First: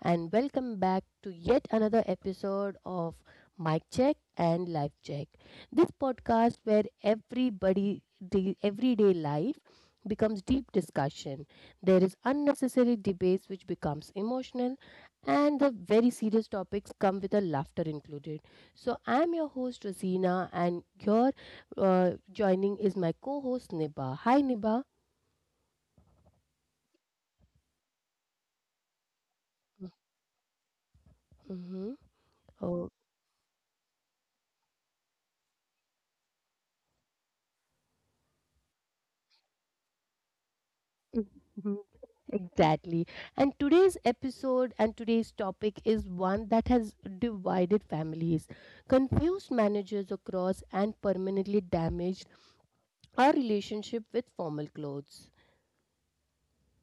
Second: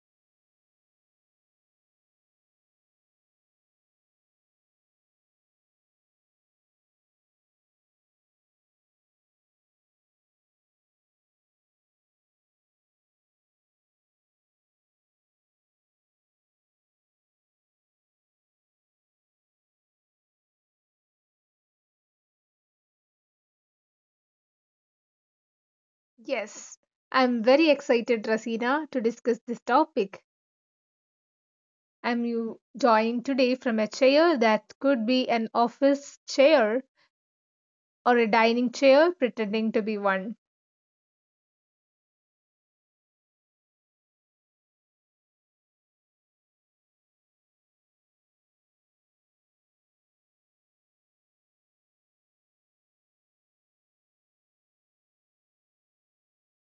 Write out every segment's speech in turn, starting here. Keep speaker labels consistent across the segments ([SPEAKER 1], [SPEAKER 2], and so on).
[SPEAKER 1] and welcome back to yet another episode of Mic Check and Life Check. This podcast where everybody the everyday life becomes deep discussion. There is unnecessary debates which becomes emotional, and the very serious topics come with a laughter included. So I am your host Rosina, and your joining is my co-host Niba. Hi, Niba.
[SPEAKER 2] Yes, I'm very excited, Rasina, to discuss this topic.
[SPEAKER 1] Mm-hmm.
[SPEAKER 2] I'm you
[SPEAKER 1] Oh.
[SPEAKER 2] joined today from a chair that could be an office chair or a dining chair pretending to be one.
[SPEAKER 1] Exactly. And today's episode and today's topic is one that has divided families, confused managers across, and permanently damaged our relationship with formal clothes.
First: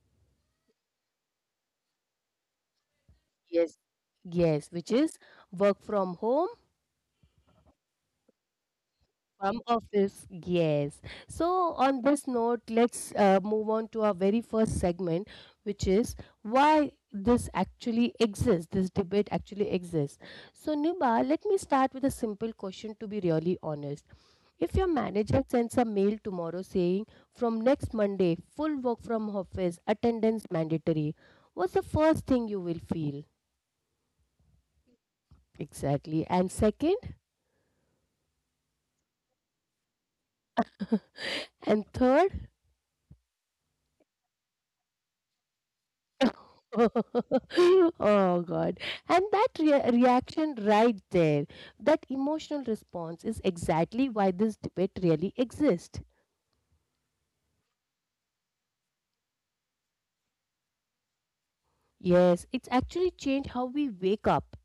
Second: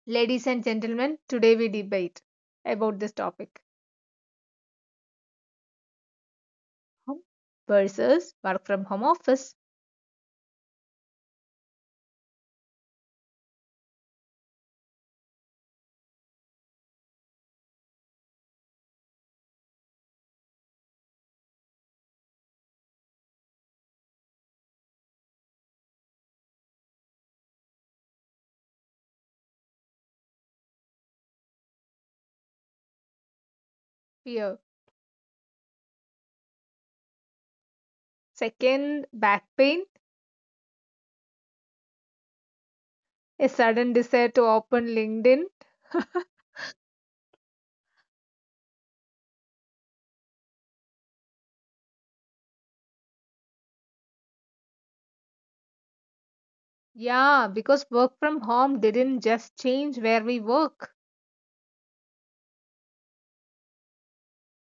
[SPEAKER 2] Ladies and gentlemen, today we debate about this topic.
[SPEAKER 1] Yes. Yes, which is work from home.
[SPEAKER 2] Home versus work from home office
[SPEAKER 1] From office, yes. So, on this note, let's move on to our very first segment, which is why this actually exists, this debate actually exists. So, Niba, let me start with a simple question to be really honest. If your manager sends a mail tomorrow saying, from next Monday, full work from office, attendance mandatory, what's the first thing you will feel?
[SPEAKER 2] fear.
[SPEAKER 1] Exactly. And second,
[SPEAKER 2] Second, back pain,
[SPEAKER 1] and third,
[SPEAKER 2] a sudden desire to open LinkedIn.
[SPEAKER 1] oh god. And that reaction right there, that emotional response is exactly why this debate really exists.
[SPEAKER 2] Yeah, because work from home didn't just change where we work.
[SPEAKER 1] Yes, it's actually changed how we wake up,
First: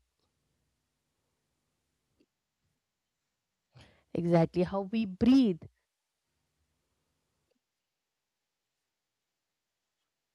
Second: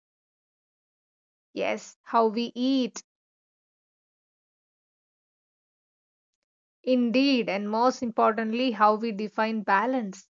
[SPEAKER 2] Yes, how we eat.
[SPEAKER 1] exactly how we breathe.
[SPEAKER 2] Indeed, and most importantly, how we define balance.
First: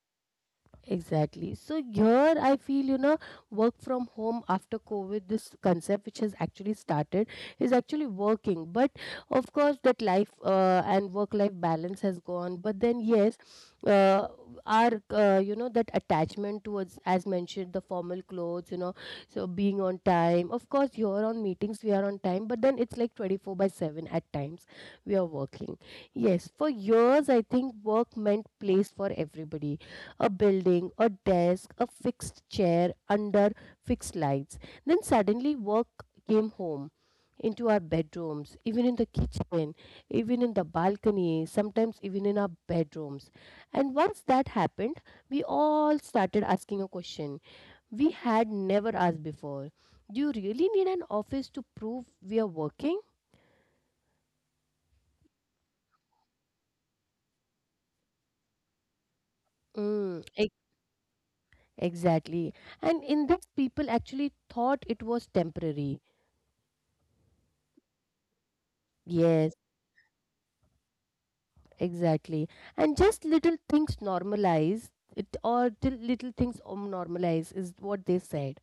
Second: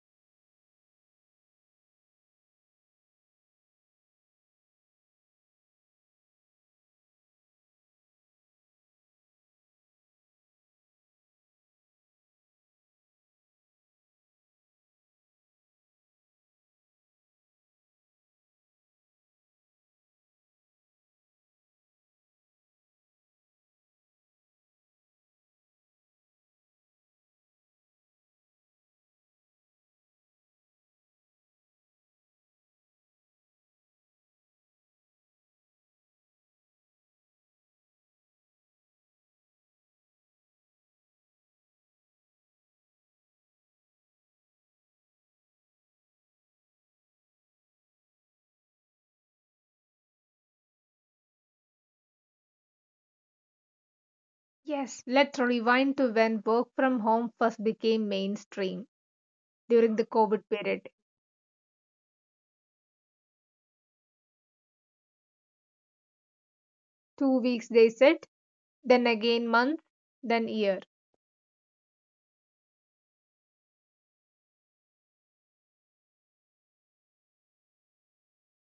[SPEAKER 1] Exactly. So here I feel, you know, work from home after COVID, this concept which has actually started is actually working. But of course, that life and work life balance has gone. But then, yes, uh, our, you know, that attachment towards, as mentioned, the formal clothes, you know, so being on time. Of course, here on meetings, we are on time, but then it's like 24 by 7 at times we are working. Yes, for years, I think work meant place for everybody, a building, a desk, a fixed chair under fixed lights. Then suddenly work came home into our bedrooms, even in the kitchen, even in the balcony, sometimes even in our bedrooms. And once that happened, we all started asking a question we had never asked before. Do you really need an office to prove we are working?
[SPEAKER 2] Yes, let's rewind to when work from home first became mainstream during the
[SPEAKER 1] Mm,
[SPEAKER 2] COVID
[SPEAKER 1] ex-
[SPEAKER 2] period.
[SPEAKER 1] exactly. And in this, people actually thought it was temporary.
[SPEAKER 2] 2 weeks they said, then again
[SPEAKER 1] Yes.
[SPEAKER 2] month, then year.
[SPEAKER 1] Exactly. And just little things normalize it, or till little things normalize is what they said.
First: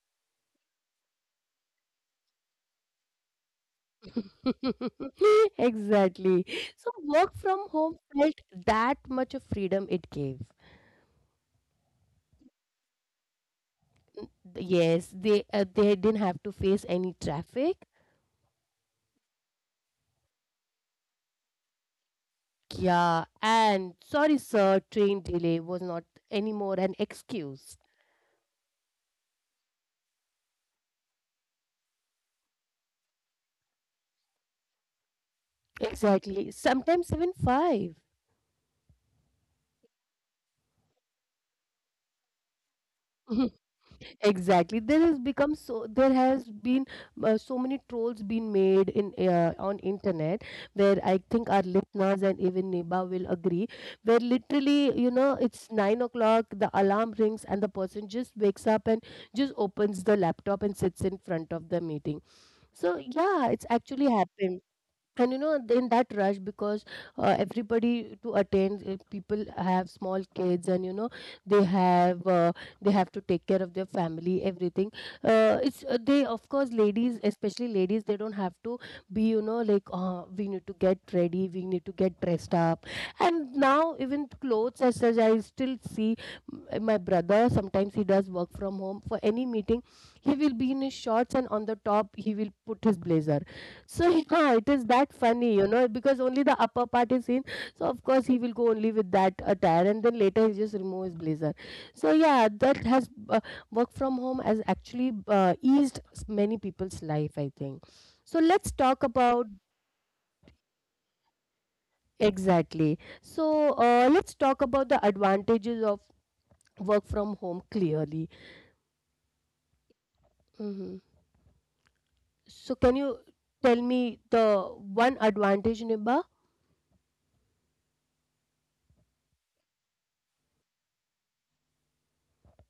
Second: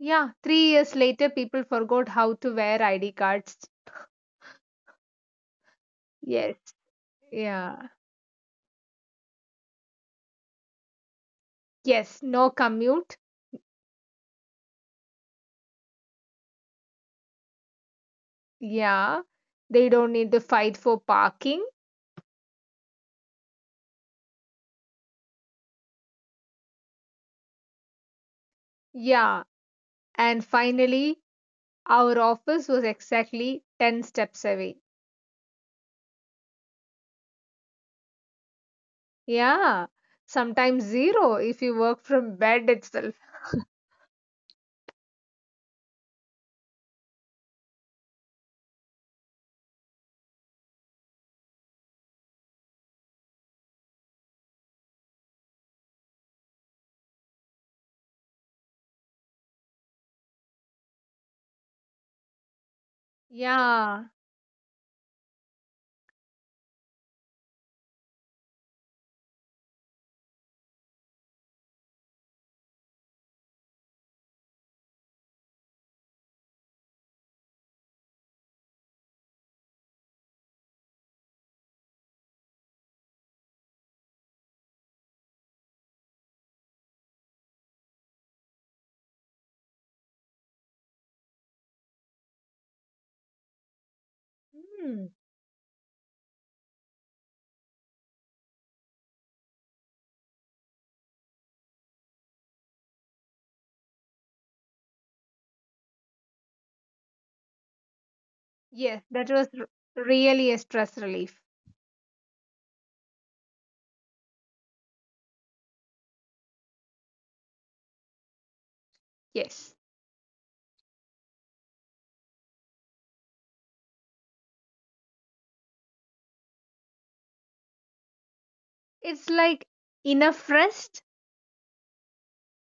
[SPEAKER 2] Yeah, 3 years later, people forgot how to wear ID cards.
[SPEAKER 1] Exactly.
[SPEAKER 2] Yes,
[SPEAKER 1] So work from
[SPEAKER 2] yeah.
[SPEAKER 1] home felt that much of freedom it gave.
[SPEAKER 2] Yes, no commute.
[SPEAKER 1] Yes, they didn't have to face any traffic.
[SPEAKER 2] Yeah, they don't need to fight for parking.
[SPEAKER 1] Yeah, and sorry, sir, train delay was not anymore an excuse.
[SPEAKER 2] Yeah, and finally, our office was exactly 10 steps away.
[SPEAKER 1] Exactly. Sometimes even five.
[SPEAKER 2] Yeah, sometimes zero if you work from bed itself.
[SPEAKER 1] Exactly, there has become, so there has been so many trolls been made in on internet, where I think our listeners and even Neba will agree, where literally, you know, it's 9 o'clock, the alarm rings, and the person just wakes up and just opens the laptop and sits in front of the meeting. So yeah, it's
[SPEAKER 2] Yeah.
[SPEAKER 1] actually happened. And you know, in that rush, because everybody to attend, people have small kids, and you know, they have uh, they have to take care of their family, everything. It's they, of course, ladies, especially ladies, they don't have to be, you know, like, we need to get ready, we need to get dressed up. And now even clothes as such, I still see my brother sometimes, he does work from home. For any meeting, he will be in his shorts, and on the top he will put his blazer. So yeah, it is
[SPEAKER 2] Hmm.
[SPEAKER 1] that funny, you know, because only the upper part is seen. So of course he will go only with that attire, and then later he just remove his blazer. So yeah, that has work from home has actually eased many people's life, I think. So let's
[SPEAKER 2] Yes,
[SPEAKER 1] talk
[SPEAKER 2] that was
[SPEAKER 1] about.
[SPEAKER 2] really a stress relief.
[SPEAKER 1] Exactly. So let's talk about the advantages of work from home clearly.
[SPEAKER 2] Yes.
[SPEAKER 1] Hmm. So can you tell me the one advantage, Niba?
[SPEAKER 2] It's like enough rest.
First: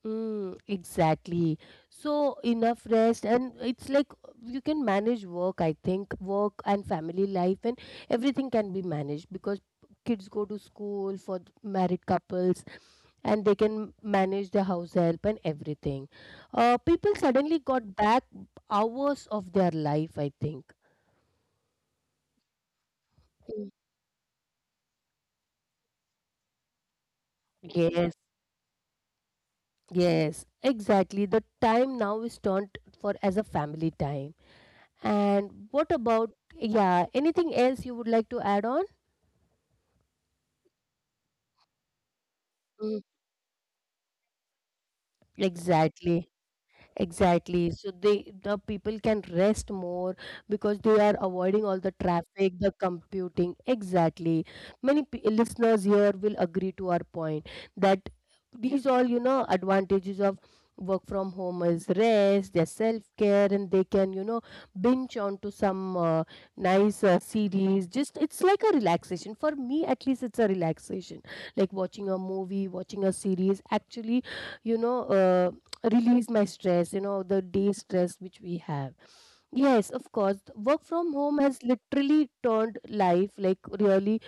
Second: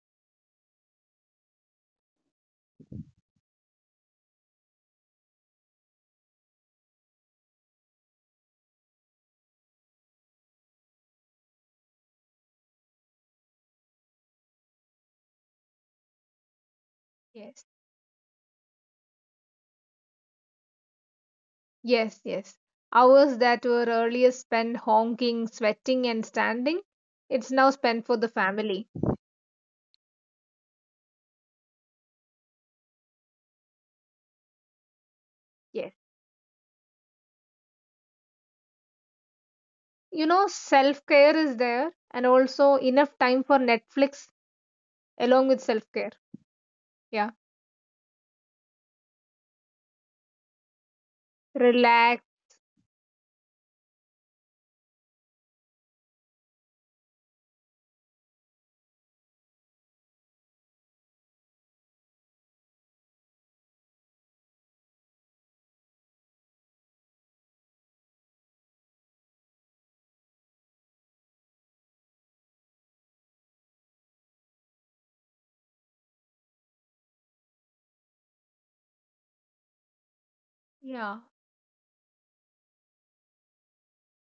[SPEAKER 1] Mm, exactly. So enough rest, and it's like you can manage work, I think, work and family life, and everything can be managed because kids go to school for married couples, and they can manage the house help and everything. People suddenly
[SPEAKER 2] Yes.
[SPEAKER 1] got back hours of their life, I think.
[SPEAKER 2] Yes, yes. Hours that
[SPEAKER 1] Mm.
[SPEAKER 2] were earlier spent honking, sweating, and standing, it's now spent for
[SPEAKER 1] Yes,
[SPEAKER 2] the family.
[SPEAKER 1] yes, exactly. The time now is turned for as a family time. And
[SPEAKER 2] Yes.
[SPEAKER 1] what about, yeah, anything else you would like to add on?
[SPEAKER 2] You know, self care is there and also
[SPEAKER 1] Mm.
[SPEAKER 2] enough time for Netflix along with self care.
[SPEAKER 1] Exactly.
[SPEAKER 2] Yeah.
[SPEAKER 1] Exactly. So they, the people can rest more because they are avoiding all the
[SPEAKER 2] Relax.
[SPEAKER 1] traffic, the computing. Exactly. Many p listeners here will agree to our point that these all, you know, advantages of work from home is rest, their self-care, and they can, you know, binge onto some nice series. Just it's like a relaxation. For me, at least, it's a relaxation. Like watching a movie, watching a series. Actually, you know. Release my stress, you know, the day stress which we have. Yes, of course, work from
[SPEAKER 2] Yeah.
[SPEAKER 1] home has literally turned life like, really.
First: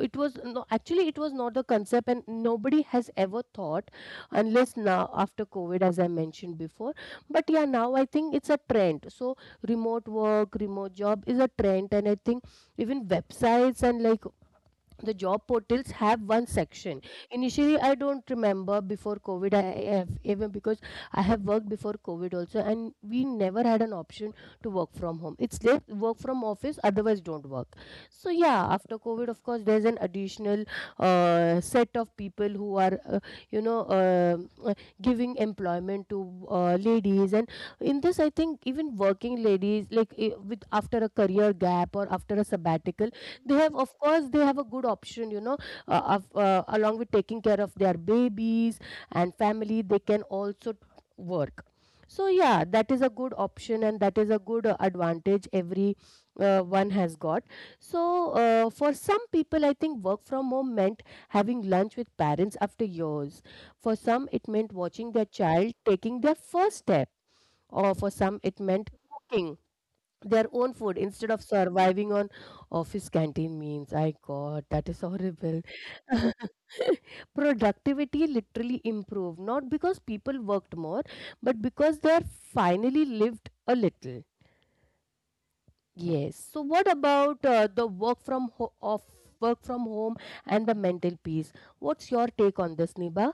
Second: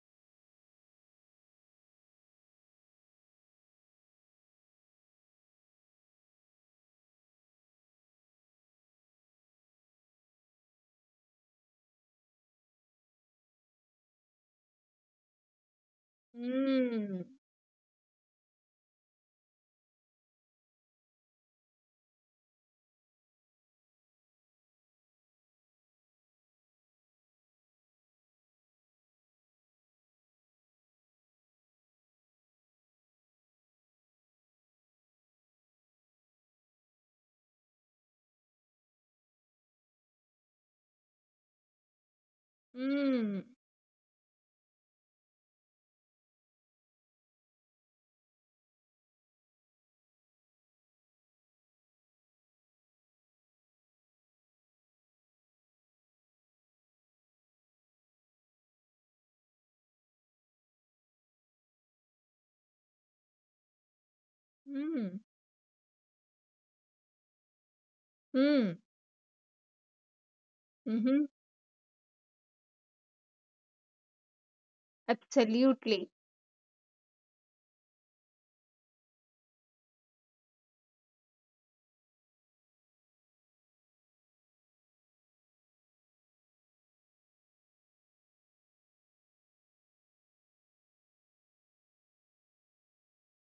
[SPEAKER 1] It was, no, actually, it was not the concept, and nobody has ever thought, unless now after COVID, as I mentioned before. But yeah, now I think it's a trend. So remote work, remote job is a trend, and I think even websites and like the job portals have one section.
[SPEAKER 2] Mm.
[SPEAKER 1] Initially, I don't remember before COVID, I have even, because I have worked before COVID also, and we never had an option to work from home. It's late, work from office, otherwise don't work. So yeah, after COVID, of course, there's an additional set of people who are you know, uh, giving employment to ladies, and in this, I think even working ladies like, with, after a career gap or after a sabbatical,
[SPEAKER 2] Mm,
[SPEAKER 1] they have, of course, they have a good option, you know, of, along with taking care of their babies and family, they can also work. So yeah, that is a good option, and that is a good advantage every one has got. So for some people, I think work from home meant having lunch with parents after years. For some it meant
[SPEAKER 2] mm,
[SPEAKER 1] watching their child taking their first step, or for some it
[SPEAKER 2] mm,
[SPEAKER 1] meant cooking their own food
[SPEAKER 2] mm-hmm.
[SPEAKER 1] instead of surviving on office canteen means, I god, that is horrible.
[SPEAKER 2] Absolutely.
[SPEAKER 1] Productivity literally improved, not because people worked more, but because they are finally lived a little. Yes, so what about the work from ho- of work from home and the mental peace? What's your take on this, Niba?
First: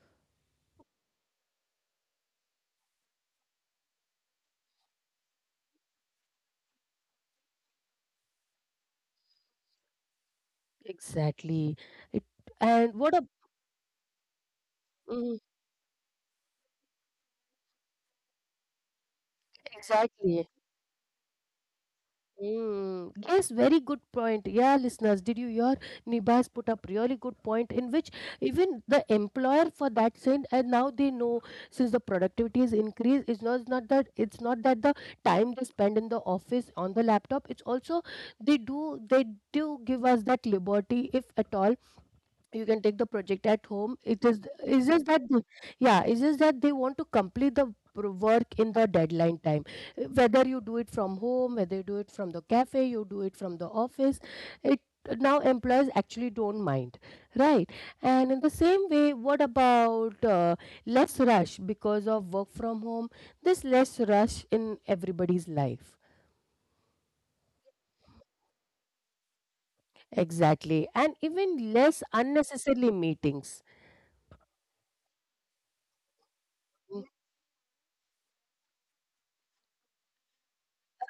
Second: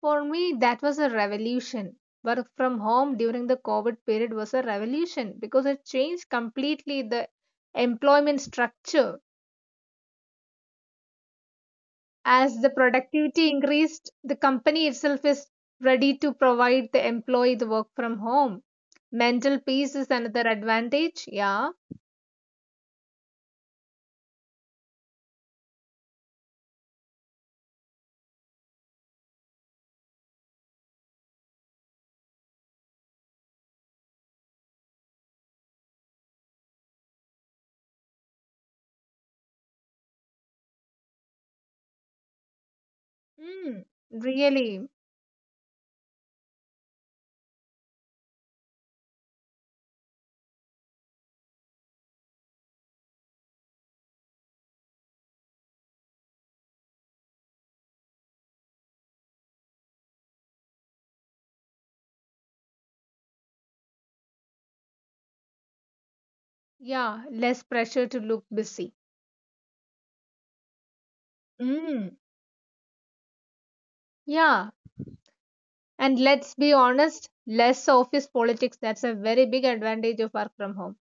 [SPEAKER 2] For me, that was a revolution. Work from home during the COVID period was a revolution because it changed completely the employment structure.
[SPEAKER 1] Exactly. It,
[SPEAKER 2] As the
[SPEAKER 1] and what a,
[SPEAKER 2] productivity increased, the company itself
[SPEAKER 1] mm,
[SPEAKER 2] is ready to provide the employee the work from home. Mental peace is another
[SPEAKER 1] exactly.
[SPEAKER 2] advantage. Yeah.
[SPEAKER 1] Mm, yes, very good point. Yeah, listeners, did you hear? Nibas put up really good point, in which even the employer for that send, and now they know, since the productivity is increased, it's not that, it's not that the time they spend in the office on the laptop. It's also they do, they do give us that liberty. If at all you can take the project
[SPEAKER 2] Mm,
[SPEAKER 1] at home, it is,
[SPEAKER 2] really.
[SPEAKER 1] it's just that yeah, it's just that they want to complete the work in the deadline time. Whether you do it from home, whether you do it from the cafe, you do it from the office, it, now employers actually don't mind, right? And in the same way, what about less rush because of work from home? There's less rush in everybody's life.
[SPEAKER 2] Yeah. Less pressure to look busy.
[SPEAKER 1] Exactly, and even less
[SPEAKER 2] Mm,
[SPEAKER 1] unnecessarily meetings.
[SPEAKER 2] yeah. And let's be honest, less office politics. That's a very big advantage of work from home.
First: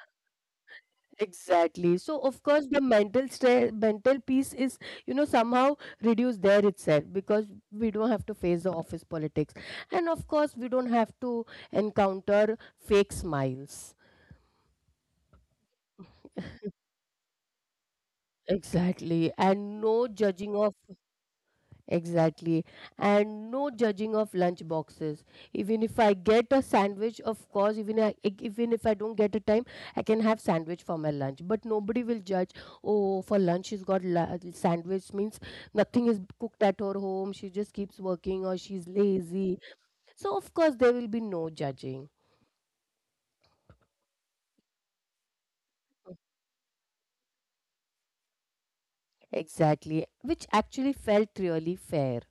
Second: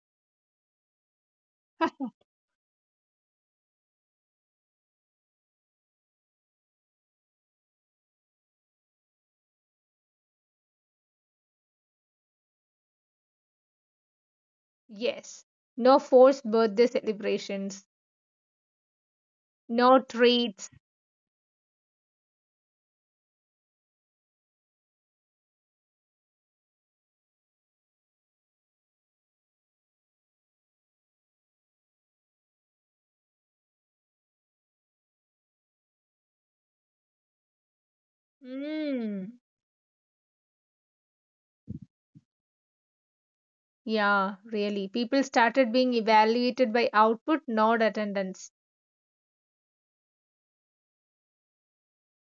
[SPEAKER 1] Exactly. So of course the mental stress, mental peace is, you know, somehow reduced there itself, because we don't have to face the office politics, and of course we don't have to encounter fake smiles.
[SPEAKER 2] Yes. No forced birthday celebrations,
[SPEAKER 1] Exactly, and no
[SPEAKER 2] no
[SPEAKER 1] judging of.
[SPEAKER 2] treats.
[SPEAKER 1] Exactly. And no judging of lunch boxes. Even if I get a sandwich, of course, even I, even if I don't get a time, I can have sandwich for my lunch. But nobody will judge, oh, for lunch she's got sandwich means nothing is cooked at her home. She just keeps working or she's
[SPEAKER 2] Mm.
[SPEAKER 1] lazy. So of course there will be no judging.
[SPEAKER 2] Yeah, really. People started being evaluated by output, not attendance.
[SPEAKER 1] Exactly. Which actually felt really fair.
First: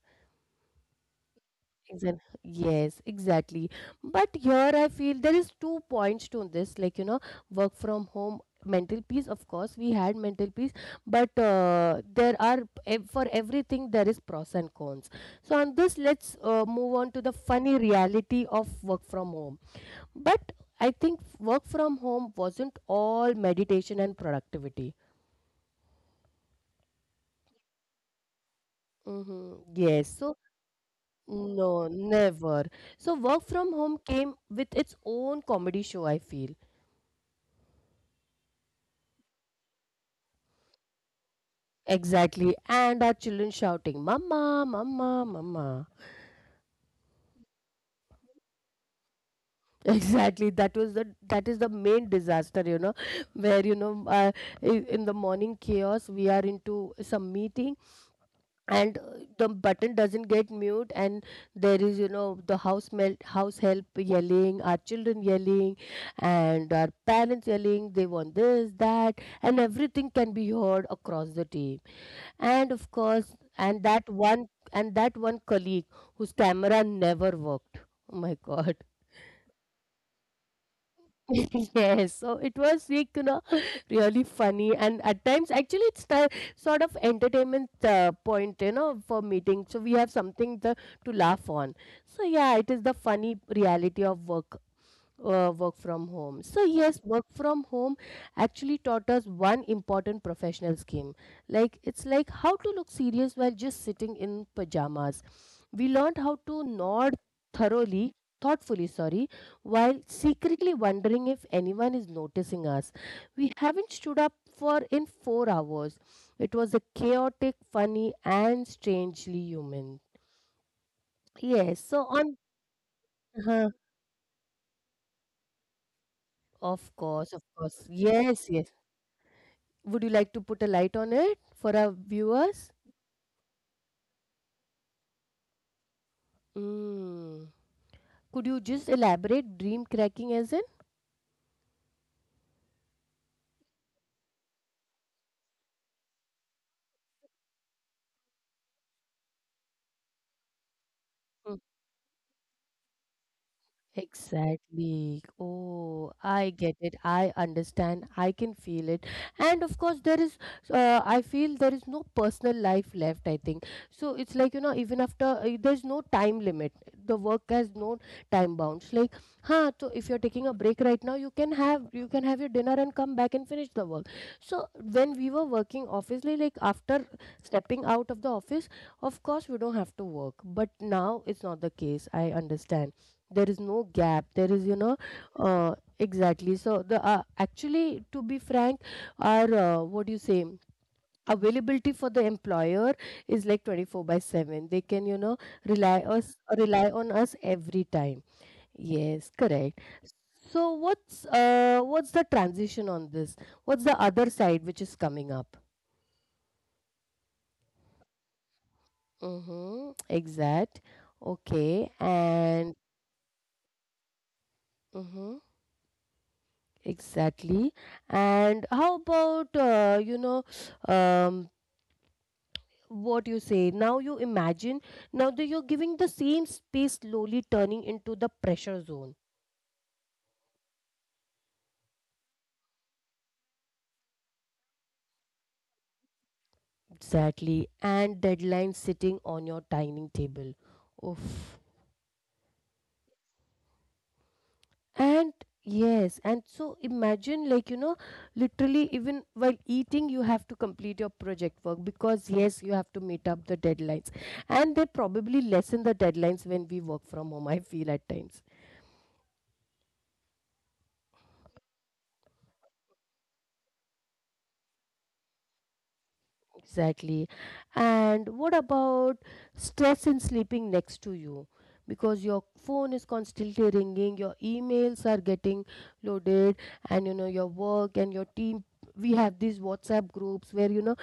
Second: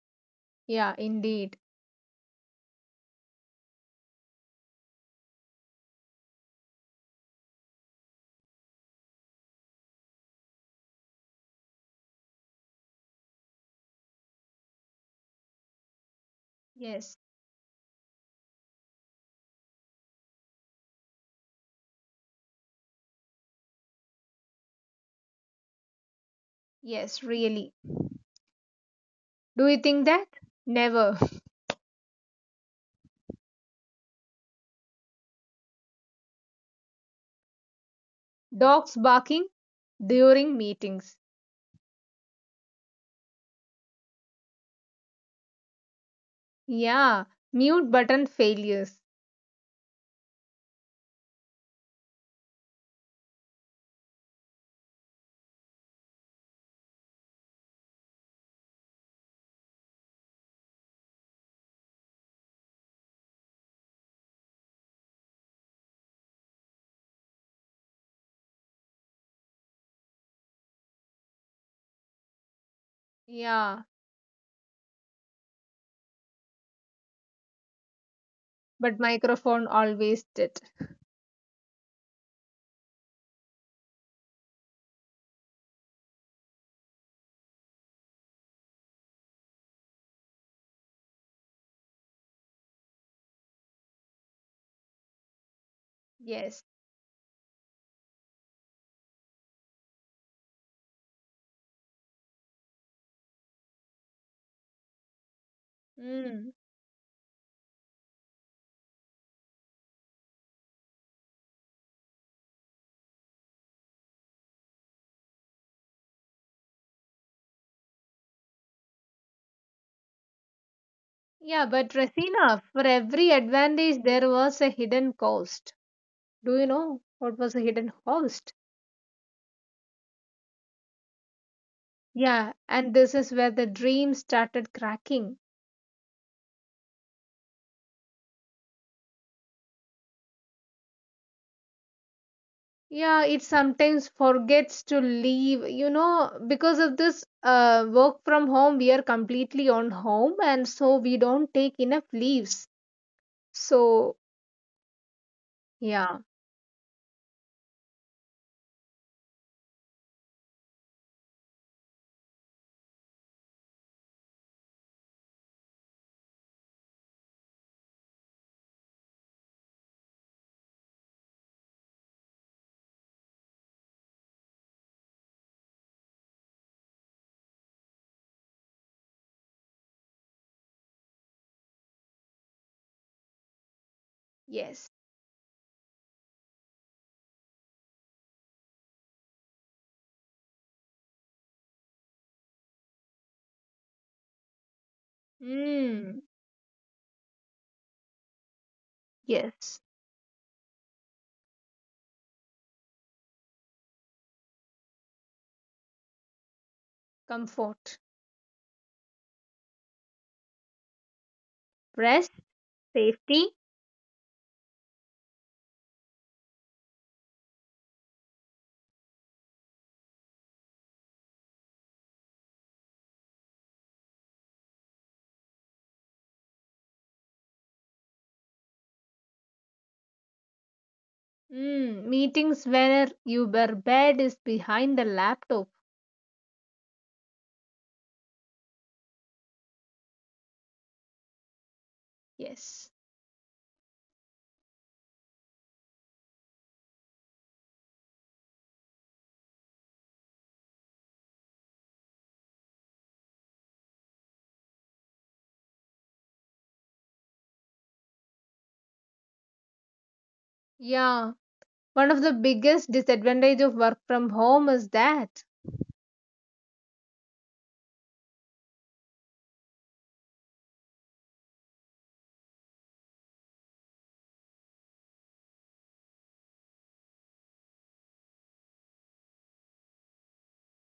[SPEAKER 2] Yeah, indeed.
[SPEAKER 1] Yes, exactly. But here I feel there is two points to this, like, you know, work from home, mental peace. Of course, we had mental peace, but there are for everything there is pros and cons. So on this,
[SPEAKER 2] Yes,
[SPEAKER 1] let's move on to the funny reality of work from home. But I think work from home wasn't all meditation and productivity.
[SPEAKER 2] yes, really. Do you think that?
[SPEAKER 1] Mm-hmm. Yes.
[SPEAKER 2] Never.
[SPEAKER 1] So, no, never. So, work from home came with its own comedy show, I feel.
[SPEAKER 2] Dogs barking during meetings.
[SPEAKER 1] Exactly. And our children shouting, Mama, Mama, Mama.
[SPEAKER 2] Yeah, mute button failures.
[SPEAKER 1] Exactly. That was the, that is the main disaster, you know, where, you know, in the morning chaos we are into some meeting, and the button doesn't get mute, and there is, you know, the house help yelling, our children yelling, and our parents yelling. They want this, that, and everything can be heard across the tea. And of
[SPEAKER 2] Yeah,
[SPEAKER 1] course and that one colleague whose camera never worked. Oh my
[SPEAKER 2] but
[SPEAKER 1] god!
[SPEAKER 2] microphone always did.
[SPEAKER 1] Yes, so it was like really funny, and at times actually it's the sort of entertainment point, you know, for meeting, so we have something to laugh on. So yeah, it is the funny reality of work from
[SPEAKER 2] Yes.
[SPEAKER 1] home. So yes, work from home actually taught us one important professional skill. Like, it's like how to look serious while just sitting in pajamas. We learned how
[SPEAKER 2] Mm.
[SPEAKER 1] to nod thoroughly, thoughtfully, sorry, while secretly wondering if anyone is noticing us. We haven't stood up for in 4 hours. It was a chaotic, funny and strangely human. Yes,
[SPEAKER 2] Yeah,
[SPEAKER 1] so
[SPEAKER 2] but
[SPEAKER 1] on.
[SPEAKER 2] Rasina, for every
[SPEAKER 1] uh,
[SPEAKER 2] advantage, there was a hidden cost. Do
[SPEAKER 1] of
[SPEAKER 2] you know
[SPEAKER 1] course, of
[SPEAKER 2] what was the
[SPEAKER 1] course.
[SPEAKER 2] hidden
[SPEAKER 1] Yes,
[SPEAKER 2] cost?
[SPEAKER 1] yes. Would you like to put a light on it for our
[SPEAKER 2] Yeah,
[SPEAKER 1] viewers?
[SPEAKER 2] and this is where the dream started cracking.
[SPEAKER 1] Mm. Could you just elaborate dream cracking as in?
[SPEAKER 2] Yeah, it sometimes forgets to leave, you know, because of this work from home, we are completely on home, and so we don't take enough leaves. So,
[SPEAKER 1] Exactly. Oh,
[SPEAKER 2] yeah,
[SPEAKER 1] I get it. I understand. I can feel it. And of course, there is, I feel there is no personal life left, I think. So it's like, you know, even after, there's no time limit. The work has no time bounds. Like, so if you're taking a break right now, you can have your dinner and come back and finish the work. So when we were working obviously, like after stepping out of the office, of course, we don't have to work. But now it's not the case. I understand there is no gap. There is
[SPEAKER 2] yes.
[SPEAKER 1] exactly. So the actually, to be frank, our what do you say, availability for the employer is like 24 by 7. They can, you know,
[SPEAKER 2] Mm.
[SPEAKER 1] rely us rely on us every time. Yes,
[SPEAKER 2] Yes.
[SPEAKER 1] correct. So what's the transition on this? What's the other side which is coming up?
[SPEAKER 2] Comfort,
[SPEAKER 1] Mm-hmm. Exact. Okay.
[SPEAKER 2] rest,
[SPEAKER 1] And
[SPEAKER 2] safety.
[SPEAKER 1] mhm. Exactly. And how about, you know, um, what you say? Now you imagine, now that you're giving the same space slowly turning into the pressure zone.
[SPEAKER 2] Mm, meetings where your bed is behind the laptop.
[SPEAKER 1] Exactly. And deadline sitting on your dining table. Oof.
[SPEAKER 2] Yes.
[SPEAKER 1] And yes, and so imagine, like, you know, literally, even while eating, you have to complete your project work because, yes, you have to meet up the deadlines. And they probably lessen the deadlines when we work from home, I feel at times.
[SPEAKER 2] Yeah. One of the biggest disadvantage of work from home is that.
[SPEAKER 1] Exactly. And what about stress in sleeping next to you? Because your phone is constantly ringing, your emails are getting loaded, and, you know, your work and your team. We have these WhatsApp groups where, you know,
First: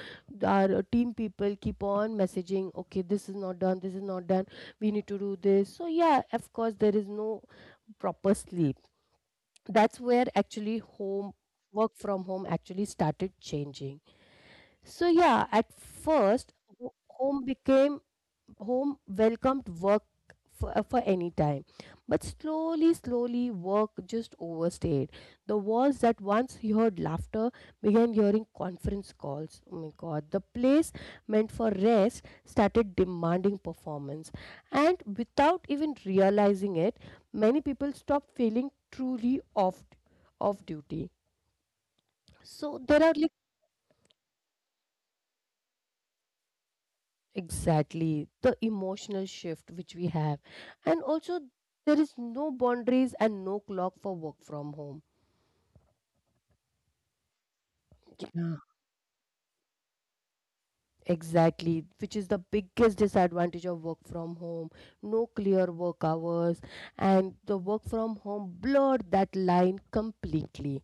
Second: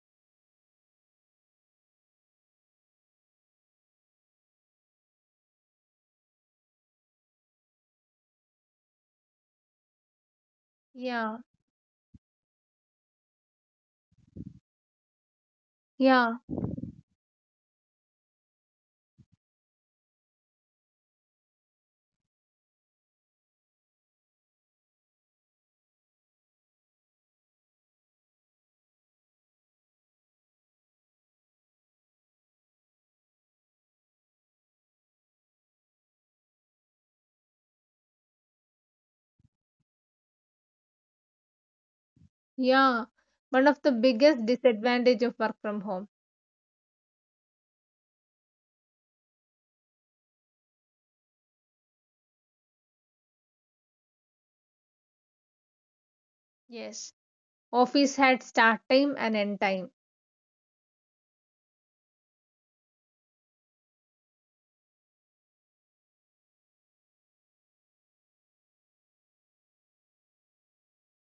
[SPEAKER 1] our team people keep on messaging, okay, this is not done, we need to do this. So, yeah, of course, there is no proper sleep. That's where actually home
[SPEAKER 2] Yeah.
[SPEAKER 1] work from home actually started changing. So yeah, at
[SPEAKER 2] Yeah.
[SPEAKER 1] first, home became, home welcomed work for any time, but slowly, slowly, work just overstayed. The walls that once heard laughter began hearing conference calls. Oh my God! The place meant for rest started demanding performance, and without even realizing it, many people stopped feeling truly off duty.
[SPEAKER 2] Yeah.
[SPEAKER 1] So there are
[SPEAKER 2] One
[SPEAKER 1] like.
[SPEAKER 2] of the biggest disadvantage of work from home.
[SPEAKER 1] Exactly, the emotional shift which we have. And also, there is no boundaries and no clock for work from home.
[SPEAKER 2] Yes. Office had start
[SPEAKER 1] Yeah.
[SPEAKER 2] time and end time.
[SPEAKER 1] Exactly, which is the biggest disadvantage of work from home. No clear work hours, and the work from home blurred that line completely.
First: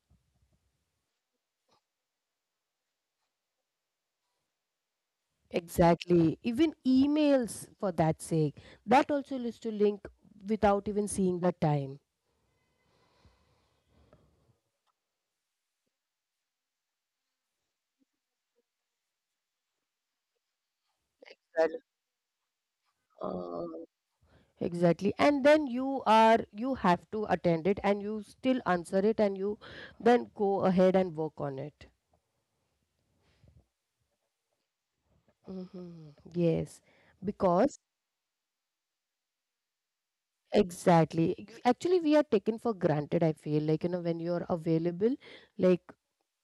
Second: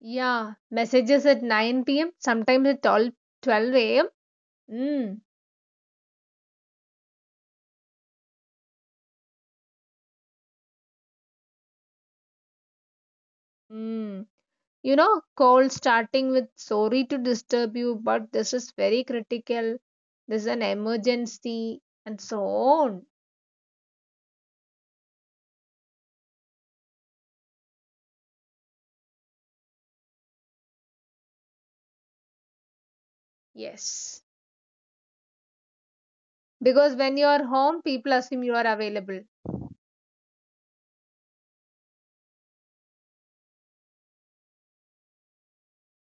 [SPEAKER 2] Yeah. Messages at 9 p.m. Sometimes at twelve a.m. Mm.
[SPEAKER 1] Exactly, even emails for that sake. That also leads to link without even seeing the time.
[SPEAKER 2] Mm. You know, cold starting with sorry to disturb you, but this is very critical. This is an
[SPEAKER 1] Well,
[SPEAKER 2] emergency and so on.
[SPEAKER 1] Uh, exactly. And then you have to attend it, and you still answer it, and you then go ahead and work on it.
[SPEAKER 2] Yes.
[SPEAKER 1] Hmm. Yes.
[SPEAKER 2] Because when you
[SPEAKER 1] Because
[SPEAKER 2] are home, people assume you are available.
[SPEAKER 1] exactly. Actually, we are taken for granted, I feel like, you know, when you're available, like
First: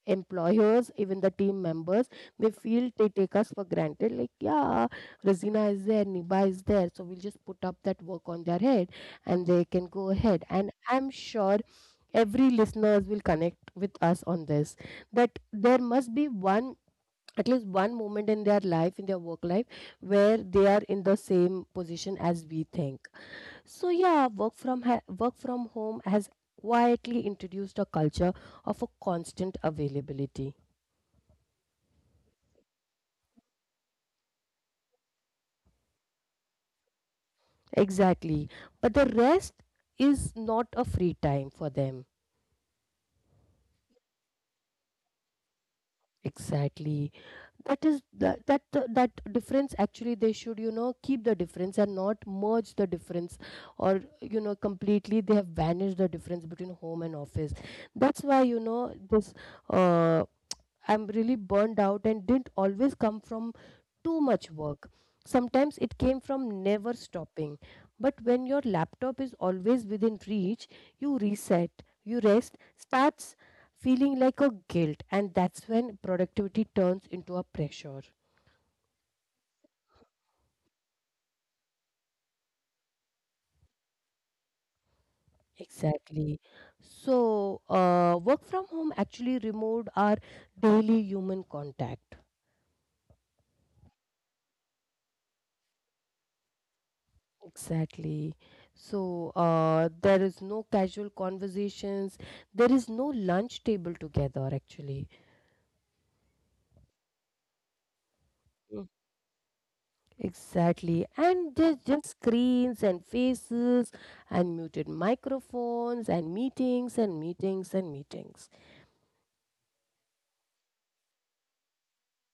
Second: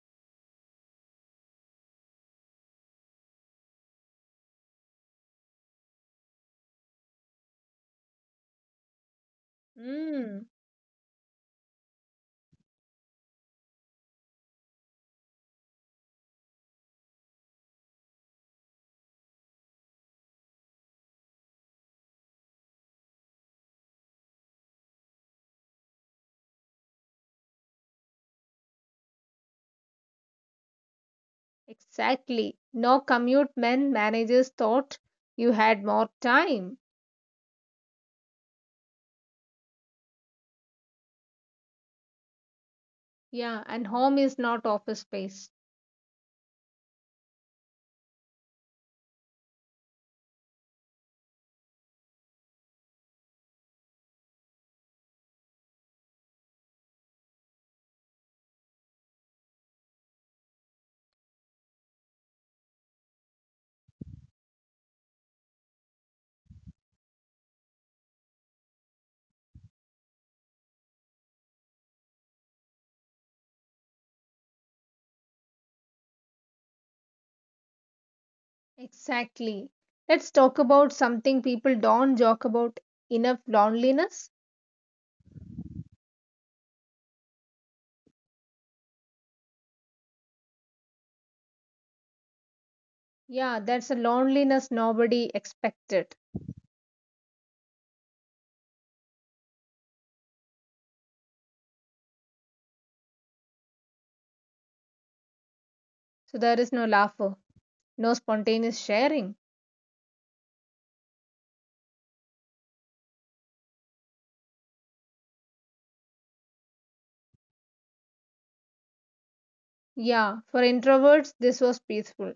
[SPEAKER 1] employers, even the team members, they feel they take us for granted. Like, yeah, Razina is there, Niba is there. So we'll just put up that work on their head and they can go ahead.
[SPEAKER 2] Mm,
[SPEAKER 1] And I'm sure every listeners will connect with us on this, that there must be one, at least one moment in their life, in their work life, where they are in the same position as we think. So yeah, work from home has quietly introduced a culture of a constant availability.
[SPEAKER 2] exactly. No commute men managers thought you had more time.
[SPEAKER 1] Exactly. But the rest is not a free time for them.
[SPEAKER 2] Yeah, and home is not office space.
[SPEAKER 1] Exactly. That is that that That difference actually they should, you know, keep the difference and not merge the difference, or, you know, completely they have vanished the difference between home and office. That's why, you know, this uh I'm really burned out and didn't always come from too much work. Sometimes it came from never stopping. But when your laptop is always within reach, you reset, you rest, starts feeling like a guilt, and that's when productivity turns into a pressure.
[SPEAKER 2] Exactly. Let's talk about something people don't joke about enough loneliness.
[SPEAKER 1] Exactly. So, work from home actually removed our daily human contact.
[SPEAKER 2] Yeah, that's a loneliness nobody expected.
[SPEAKER 1] Exactly. So there is no casual conversations. There is no lunch table together, actually.
[SPEAKER 2] So there is no laughter, no spontaneous
[SPEAKER 1] Mm.
[SPEAKER 2] sharing.
[SPEAKER 1] Exactly. And there's just screens and faces and muted microphones and meetings and meetings and meetings.
[SPEAKER 2] Yeah, for introverts, this was peaceful.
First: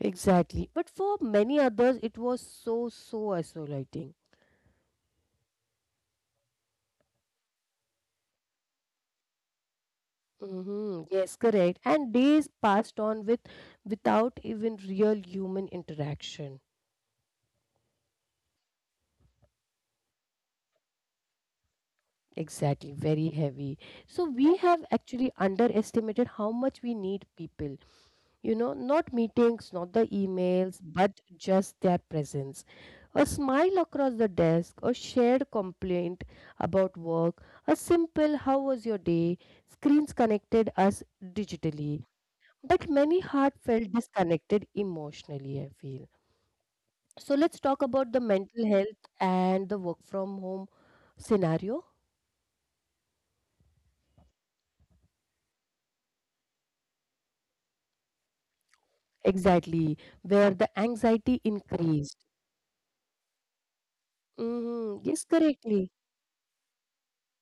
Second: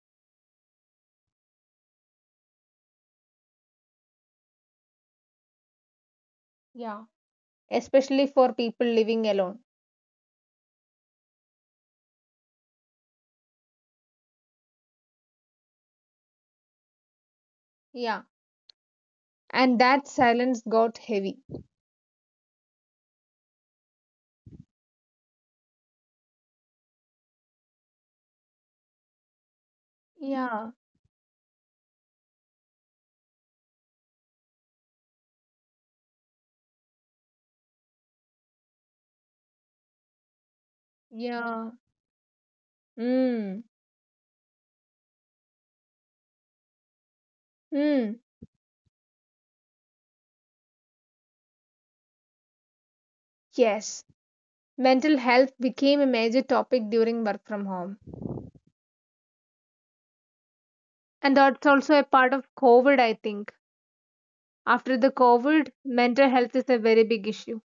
[SPEAKER 1] Exactly. But for many others, it was so, so isolating.
[SPEAKER 2] Yeah, especially for people living alone.
[SPEAKER 1] Mm-hmm. Yes, correct. And days passed on without even real human interaction.
[SPEAKER 2] Yeah, and that silence got heavy.
[SPEAKER 1] Exactly, very heavy. So we have actually underestimated how much we need people. You know, not meetings, not the
[SPEAKER 2] Yeah,
[SPEAKER 1] emails, but just their presence. A smile across the desk, a shared complaint about work, a simple how was your day? Screens connected us
[SPEAKER 2] yeah.
[SPEAKER 1] digitally, but many
[SPEAKER 2] Mm,
[SPEAKER 1] heart felt disconnected emotionally, I feel. So let's talk
[SPEAKER 2] mm.
[SPEAKER 1] about the mental health and the work from home scenario.
[SPEAKER 2] Yes, mental health became a major topic during work from home.
[SPEAKER 1] Exactly, where the
[SPEAKER 2] And
[SPEAKER 1] anxiety
[SPEAKER 2] that's also a part
[SPEAKER 1] increased.
[SPEAKER 2] of COVID, I think. After the
[SPEAKER 1] Hmm. Yes,
[SPEAKER 2] COVID,
[SPEAKER 1] correctly.
[SPEAKER 2] mental health is a very big issue.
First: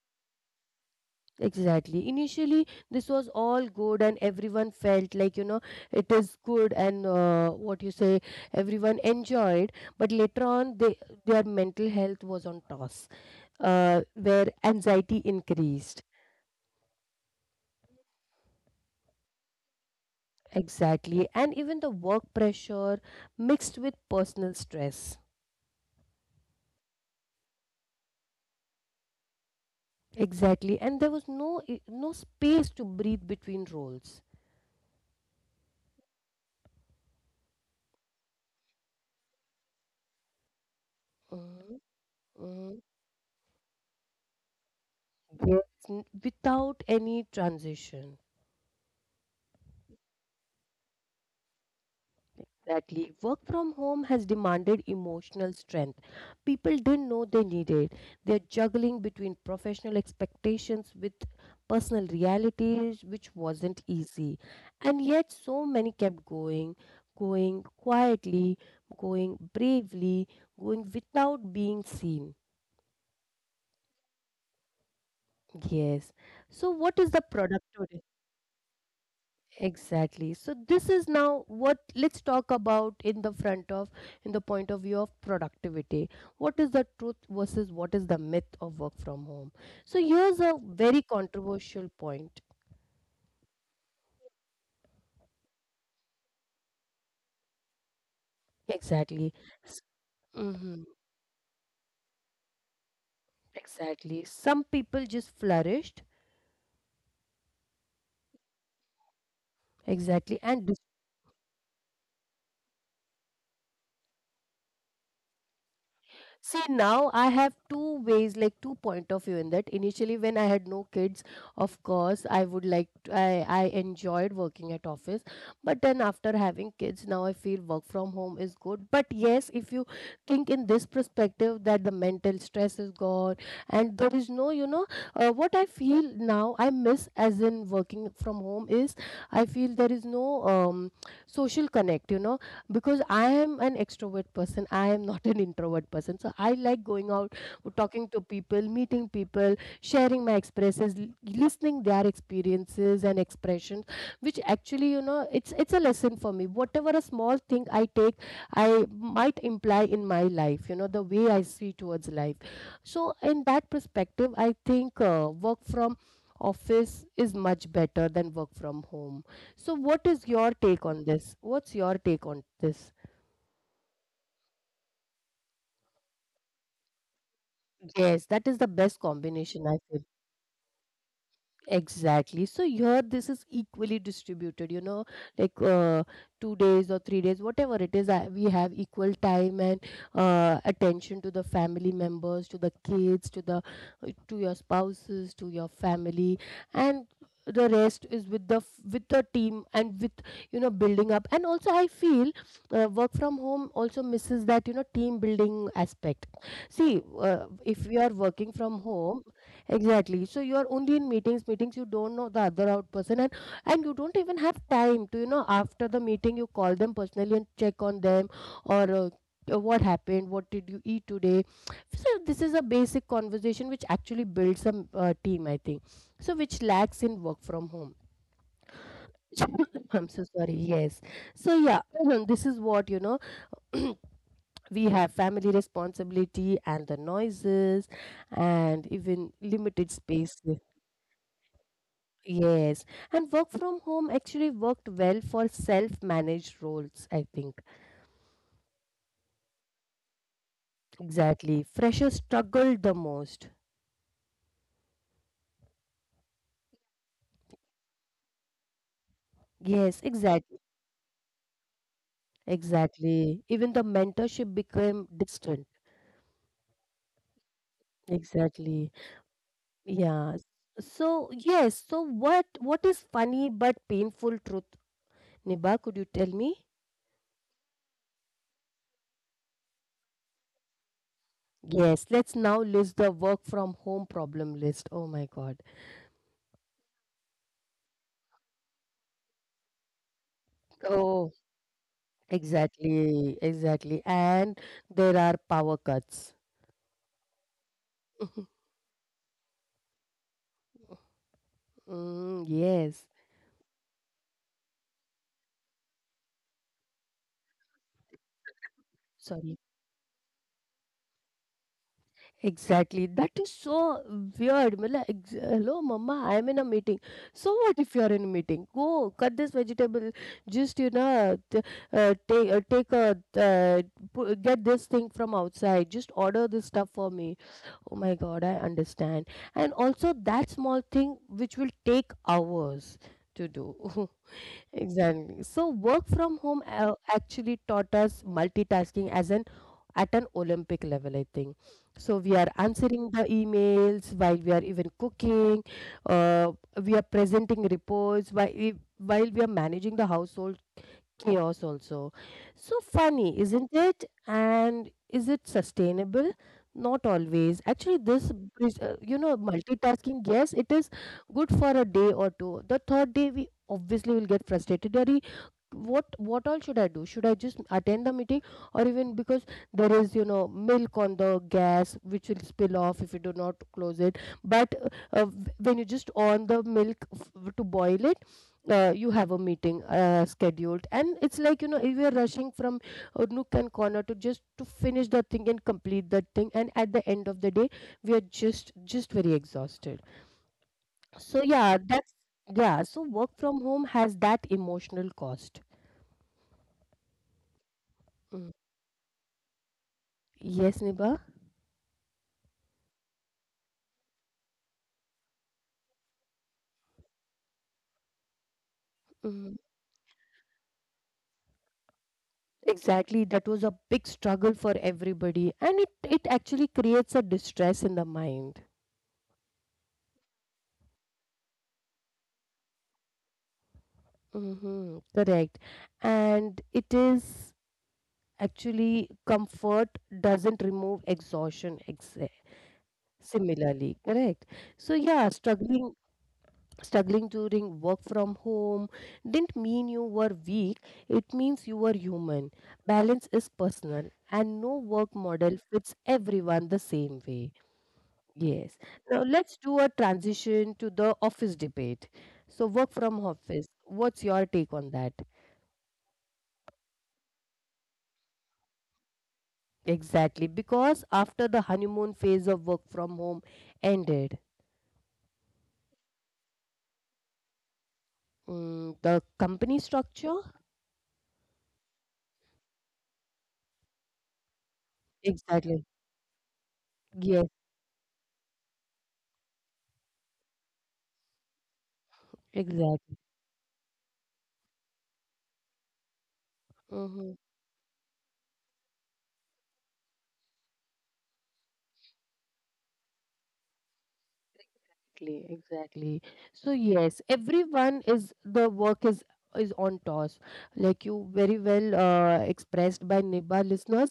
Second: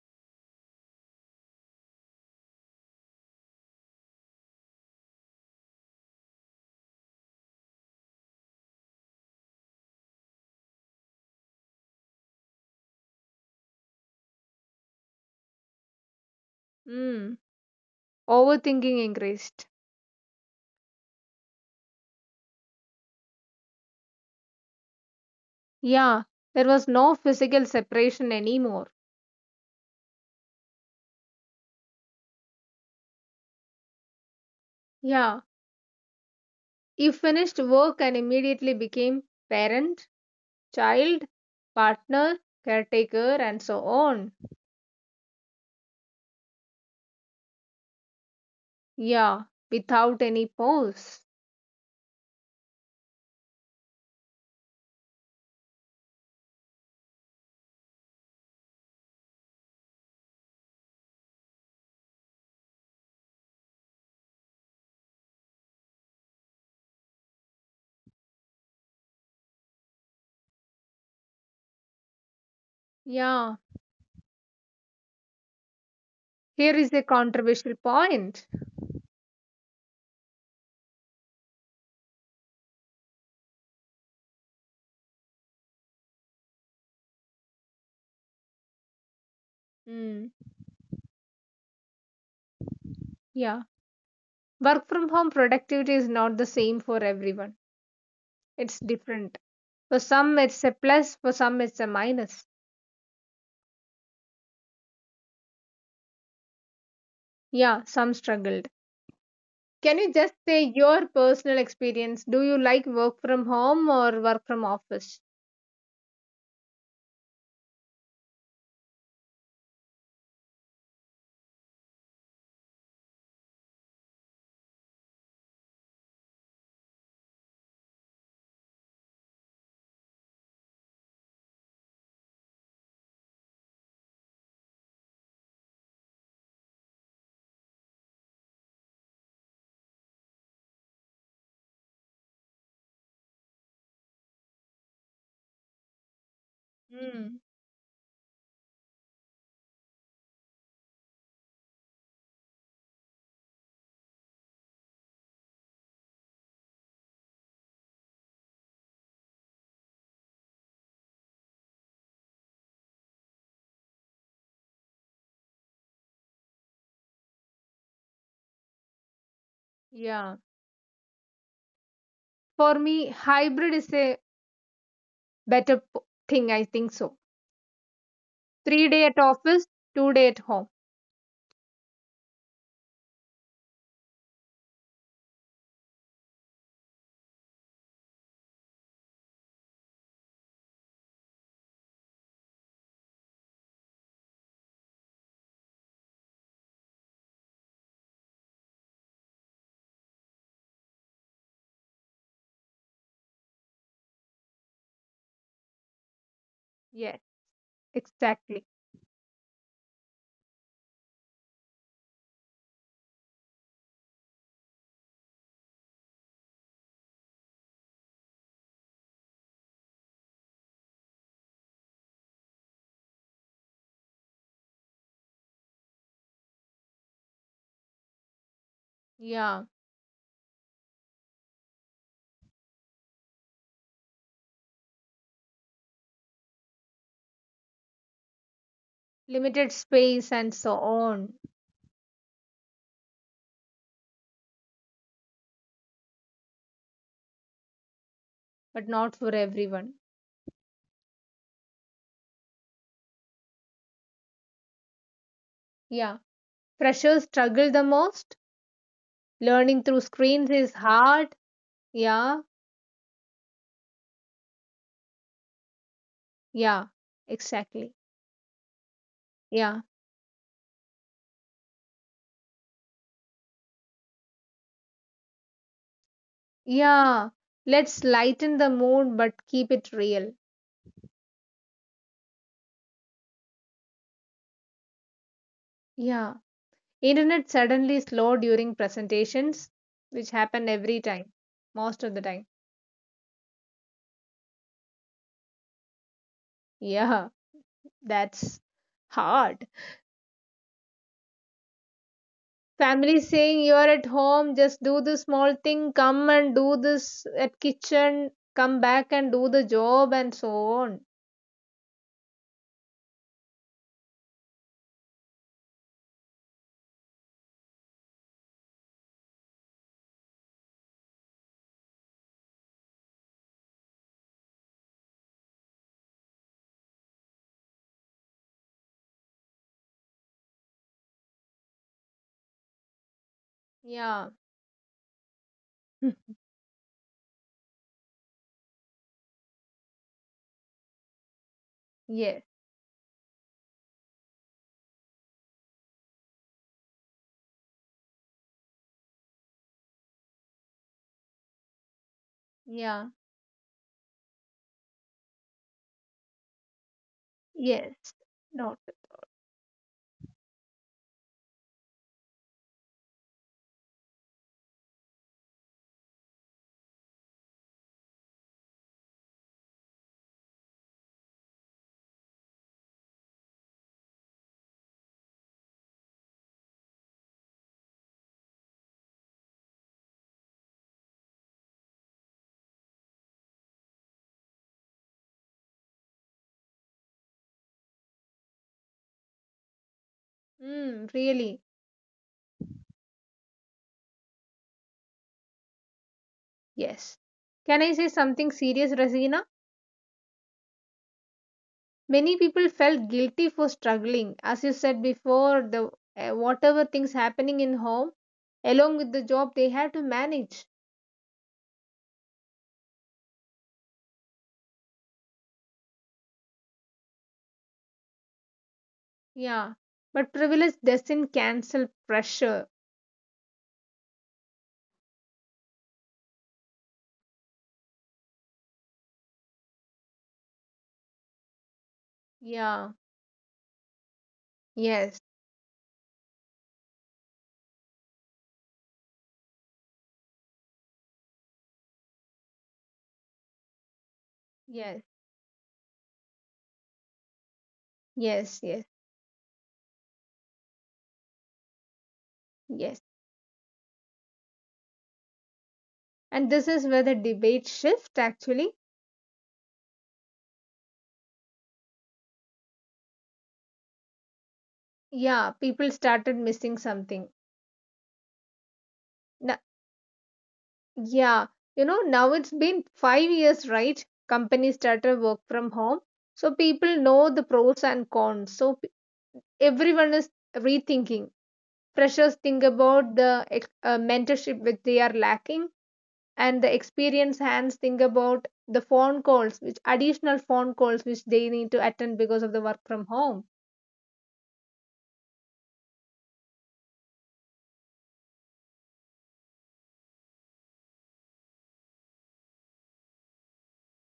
[SPEAKER 1] Exactly. Initially, this was all good, and everyone felt like, you know, it is good, and what you say, everyone enjoyed. But later on, their mental health was on toss, where anxiety increased.
[SPEAKER 2] Mm. Overthinking increased.
[SPEAKER 1] Exactly. And even the work pressure mixed with personal stress.
[SPEAKER 2] Yeah, there was no physical separation anymore.
[SPEAKER 1] Exactly. And there was no space to breathe between roles.
[SPEAKER 2] Yeah, you finished work and immediately became parent, child,
[SPEAKER 1] Mm-hmm.
[SPEAKER 2] partner,
[SPEAKER 1] Mm,
[SPEAKER 2] caretaker, and so on.
[SPEAKER 1] yes, without any transition.
[SPEAKER 2] Yeah, without any pause.
[SPEAKER 1] Exactly. Work from home has demanded emotional strength. People didn't know they needed. They're juggling between professional expectations with personal realities, which wasn't easy. And yet, so many kept going, going quietly, going bravely, going without being seen.
[SPEAKER 2] Yeah,
[SPEAKER 1] Yes. So, what
[SPEAKER 2] here
[SPEAKER 1] is the
[SPEAKER 2] is a
[SPEAKER 1] productivity?
[SPEAKER 2] controversial point.
[SPEAKER 1] Exactly. So this is now what, let's talk about in the front of, in the point of view of productivity. What is the truth versus what is the myth of work from home? So here's a
[SPEAKER 2] Mm,
[SPEAKER 1] very controversial point.
[SPEAKER 2] yeah, work from home productivity is not the same for everyone, it's
[SPEAKER 1] Exactly.
[SPEAKER 2] different.
[SPEAKER 1] S-
[SPEAKER 2] For some,
[SPEAKER 1] mhm.
[SPEAKER 2] it's a plus, for some, it's a minus.
[SPEAKER 1] Exactly. Some people just flourished,
[SPEAKER 2] Yeah, some struggled. Can
[SPEAKER 1] exactly,
[SPEAKER 2] you just
[SPEAKER 1] and
[SPEAKER 2] say your personal experience? Do you like work from home or work from office?
[SPEAKER 1] see, now I have two ways, like two point of view in that. Initially, when I had no kids, of course, I would like to, I enjoyed working at office, but then after having kids, now I feel work from home is good. But yes, if you think in this perspective that the mental stress is gone and there is no, you know, what I feel now I miss as in working from home is I feel there is no social connect. You know, because I am an extrovert person. I am not an introvert person. So I like going out,
[SPEAKER 2] Hmm.
[SPEAKER 1] talking to people, meeting people, sharing my expresses, listening their experiences and expressions, which actually, you know, it's a lesson for me. Whatever a small thing I take, I might imply in my life, you know, the way I see towards life. So in that perspective, I think work from office is much better than work from home. So what is your
[SPEAKER 2] Yeah.
[SPEAKER 1] take on this? What's your take on this?
[SPEAKER 2] For me, hybrid is a better thing. I think so.
[SPEAKER 1] Yes, that is the best
[SPEAKER 2] 3 day at
[SPEAKER 1] combination I feel.
[SPEAKER 2] office, 2 day at home.
[SPEAKER 1] Exactly. So here this is equally distributed, you know, like uh, two days or three days, whatever it is, we have equal time and attention to the family members, to the kids, to the to your spouses, to your family, and the rest is with the with the team and with, you know, building up. And also, I feel work from home also misses that, you know, team building aspect. See,
[SPEAKER 2] Yes,
[SPEAKER 1] if we are working from
[SPEAKER 2] exactly.
[SPEAKER 1] home. Exactly. So you are only in meetings, meetings, you don't know the other out person, and you don't even have time to, you know, after the meeting you call them personally and check on them or what happened, what did you eat today. So this is a basic conversation which actually builds some team, I think. So which lacks in work from home.
[SPEAKER 2] Yeah.
[SPEAKER 1] I'm so sorry. Yes. So yeah, this is what, you know, we have family responsibility and the noises
[SPEAKER 2] Limited
[SPEAKER 1] and even
[SPEAKER 2] space and so
[SPEAKER 1] limited space.
[SPEAKER 2] on,
[SPEAKER 1] Yes, and work from home actually worked well for self-managed roles, I think.
[SPEAKER 2] but not for everyone.
[SPEAKER 1] Exactly. Freshers struggled the most.
[SPEAKER 2] Yeah. Freshers struggle the most. Learning through screens is
[SPEAKER 1] Yes,
[SPEAKER 2] hard.
[SPEAKER 1] exactly.
[SPEAKER 2] Yeah.
[SPEAKER 1] Exactly. Even the mentorship became distant.
[SPEAKER 2] Yeah. Exactly.
[SPEAKER 1] Exactly.
[SPEAKER 2] Yeah.
[SPEAKER 1] Yeah. So what is funny but painful truth? Niba, could you tell me?
[SPEAKER 2] Yeah, let's lighten the mood but keep it real.
[SPEAKER 1] Yes, let's now list the work from home problem list. Oh my God.
[SPEAKER 2] Yeah, internet suddenly slow during presentations, which happen every time,
[SPEAKER 1] Oh,
[SPEAKER 2] most of the time.
[SPEAKER 1] exactly. Exactly. And there are power cuts.
[SPEAKER 2] Yeah,
[SPEAKER 1] Mhm.
[SPEAKER 2] that's hard.
[SPEAKER 1] Yes.
[SPEAKER 2] Family saying you're at home, just do the small thing, come and do this at kitchen, come back and do
[SPEAKER 1] Sorry.
[SPEAKER 2] the job and so on.
[SPEAKER 1] Exactly. That is so weird. Mala, hello, mama. I am in a meeting. So what if you are in a meeting? Go cut this vegetable. Just you know, t- take take a uh, get this thing from outside. Just order this stuff for me. Oh my God, I understand. And also that small thing which will take hours to do.
[SPEAKER 2] Yeah.
[SPEAKER 1] Exactly. So work from home actually taught us multitasking as an at an Olympic level, I think. So we are
[SPEAKER 2] Yes.
[SPEAKER 1] answering the emails while we are even cooking. Uh, we are presenting reports while we are managing the household chaos also. So
[SPEAKER 2] Yeah.
[SPEAKER 1] funny, isn't it? And is it sustainable? Not always. Actually,
[SPEAKER 2] Yes.
[SPEAKER 1] this, is,
[SPEAKER 2] Not.
[SPEAKER 1] you know, multitasking, yes, it is good for a day or two. The third day, we obviously will get frustrated. Are What all should I do? Should I just attend the meeting, or even because there is milk on the gas which will spill off if you do not close it. But when you just on the milk to boil it, you have a meeting scheduled, and it's like you know if you're rushing from nook and corner to just to finish the thing and complete the thing, and at the end of the day we are just very exhausted.
[SPEAKER 2] Mm,
[SPEAKER 1] So yeah,
[SPEAKER 2] really.
[SPEAKER 1] that's yeah. So work from home has that emotional cost.
[SPEAKER 2] Yes. Can I say
[SPEAKER 1] Mm.
[SPEAKER 2] something serious, Rasina?
[SPEAKER 1] Yes, Niba.
[SPEAKER 2] Many people felt guilty for struggling. As you said before, the whatever things happening in home, along with the
[SPEAKER 1] Mm,
[SPEAKER 2] job, they had to manage.
[SPEAKER 1] exactly. That was a big struggle for everybody, and it actually creates a distress in the mind.
[SPEAKER 2] Yeah, but privilege doesn't cancel pressure.
[SPEAKER 1] Mm-hmm, correct. And it is actually Comfort doesn't remove exhaustion.
[SPEAKER 2] Yeah,
[SPEAKER 1] Similarly, correct. So yeah,
[SPEAKER 2] yes,
[SPEAKER 1] struggling during work from home didn't mean you were weak. It means you were human. Balance is personal, and no work
[SPEAKER 2] yes,
[SPEAKER 1] model fits everyone the same way. Yes.
[SPEAKER 2] yes, yes,
[SPEAKER 1] Now let's do a transition to the office debate. So, work from
[SPEAKER 2] yes.
[SPEAKER 1] office, what's your take on that?
[SPEAKER 2] And this is where the debate shift actually.
[SPEAKER 1] Exactly. Because after the honeymoon phase of work from home ended,
[SPEAKER 2] Yeah, people started missing something.
[SPEAKER 1] mm, the company
[SPEAKER 2] Now,
[SPEAKER 1] structure?
[SPEAKER 2] yeah, you know, now it's been 5 years, right? Companies started work
[SPEAKER 1] Exactly.
[SPEAKER 2] from home. So people know
[SPEAKER 1] Yes,
[SPEAKER 2] the pros and cons. So everyone is rethinking. Freshers think
[SPEAKER 1] exactly.
[SPEAKER 2] about the mentorship which they are lacking, and the
[SPEAKER 1] Mm-hmm.
[SPEAKER 2] experienced hands think about the phone calls, which additional phone calls which they need to attend because of the work from home.
[SPEAKER 1] Exactly, exactly. So yes, everyone is the work is on toss. Like you very well expressed by Niba listeners,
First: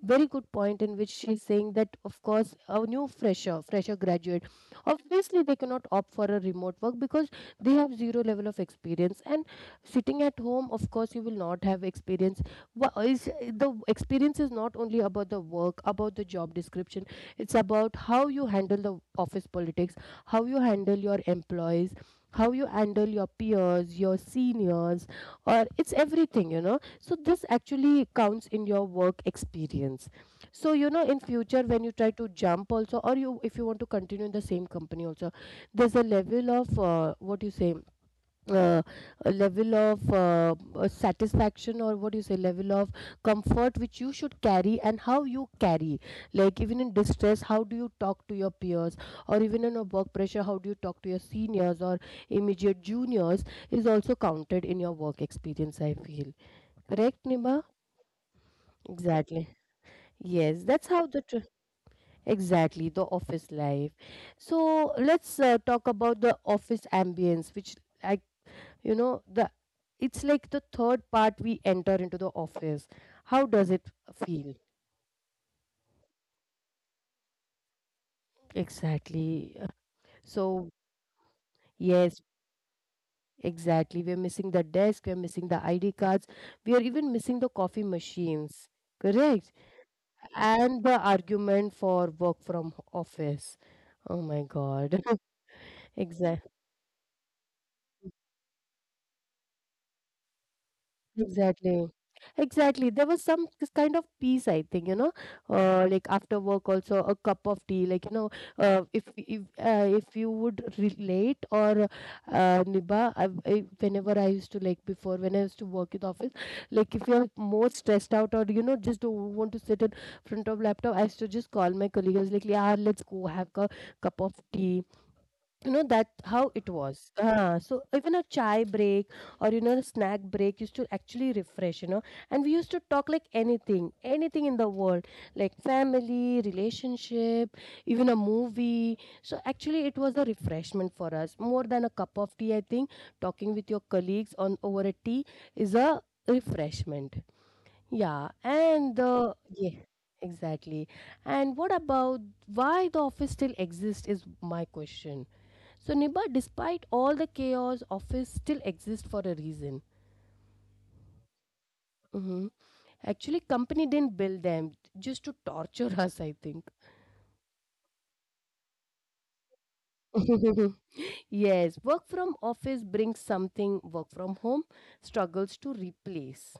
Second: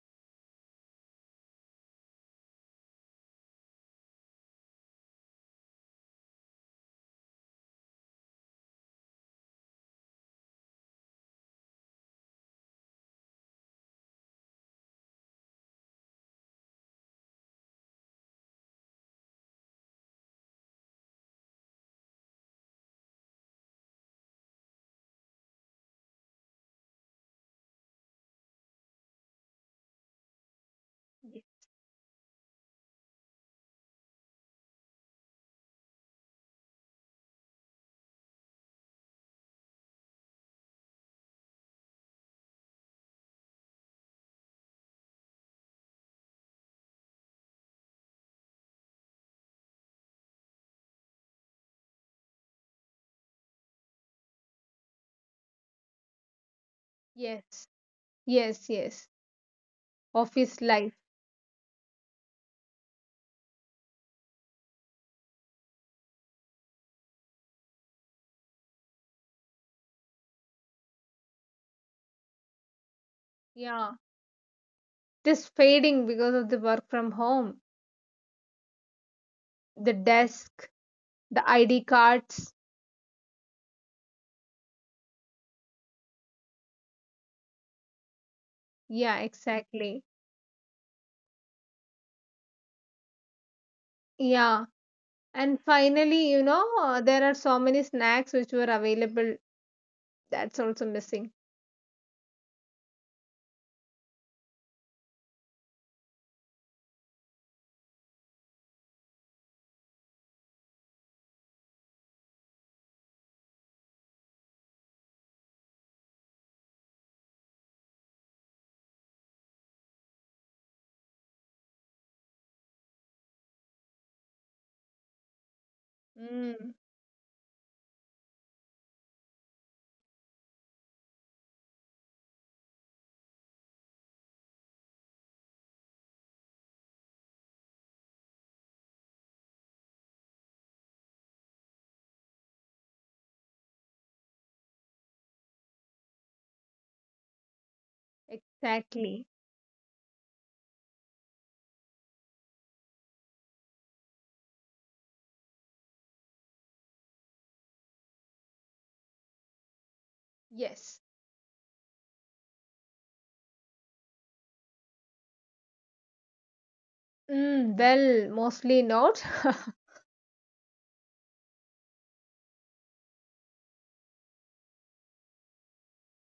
[SPEAKER 1] very good point in which she's saying that of course a new fresher graduate, obviously they cannot opt for a remote work because they have zero level of experience and sitting at home, of course you will not have experience. Wha- Is the experience is not only about the work, about the job description. It's about how you handle the office politics, how you handle your employees, how you handle your peers, your seniors, or it's everything, you know, so this actually counts in your work experience. So you know in future when you try to jump also, or you if you want to continue in the same company also, there's a level of what you say uh, a level of satisfaction, or what do you say, level of comfort which you should carry, and how you carry, like even in distress how do you talk to your peers, or even in a work pressure how do you talk to your seniors or immediate juniors, is also counted in your work experience, I feel. Correct, Nima?
[SPEAKER 2] Yes, yes, yes.
[SPEAKER 1] Exactly. yes
[SPEAKER 2] Office
[SPEAKER 1] that's how
[SPEAKER 2] life.
[SPEAKER 1] the tr- exactly The office life. So let's talk about the office ambience, which I you know the it's like the third part we enter into the office. How does it
[SPEAKER 2] Yeah.
[SPEAKER 1] feel?
[SPEAKER 2] It is fading because of the work from home.
[SPEAKER 1] Exactly.
[SPEAKER 2] The
[SPEAKER 1] So
[SPEAKER 2] desk, the ID
[SPEAKER 1] yes
[SPEAKER 2] cards.
[SPEAKER 1] exactly, we're missing the desk, we're missing the ID cards, we are even missing the coffee machines.
[SPEAKER 2] Yeah,
[SPEAKER 1] Correct.
[SPEAKER 2] exactly.
[SPEAKER 1] And the argument for work from office, oh my
[SPEAKER 2] Yeah.
[SPEAKER 1] god.
[SPEAKER 2] And finally,
[SPEAKER 1] Exactly.
[SPEAKER 2] you know, there are so many snacks which were available. That's also missing.
[SPEAKER 1] Exactly. Exactly. There was some kind of peace, I think, you know, like after work, also a cup of tea, like, you know, if you would relate, or Niba, whenever I used to, like before, when I used to work in the office, like if you're more stressed out or, you know, just don't want to sit in front of laptop, I used to just call my colleagues, like, yeah, let's go have a cup of tea. You know that how it
[SPEAKER 2] Mm,
[SPEAKER 1] was, so even a chai break or you know a snack break used to actually refresh, you know. And we used to talk like anything in the world, like family, relationship, even a movie. So actually it was a refreshment for us more than a cup of tea, I think. Talking with your colleagues on over a tea is a refreshment. Yeah and the
[SPEAKER 2] exactly.
[SPEAKER 1] yeah Exactly. And what about why the office still exists is my question. So, Nibba, despite all the chaos, office still exist for a reason.
[SPEAKER 2] Yes.
[SPEAKER 1] Hmm. Actually, company didn't build them just to torture us, I think.
[SPEAKER 2] Mm, well, mostly not.
[SPEAKER 1] Yes, work from office brings something work from home struggles to replace.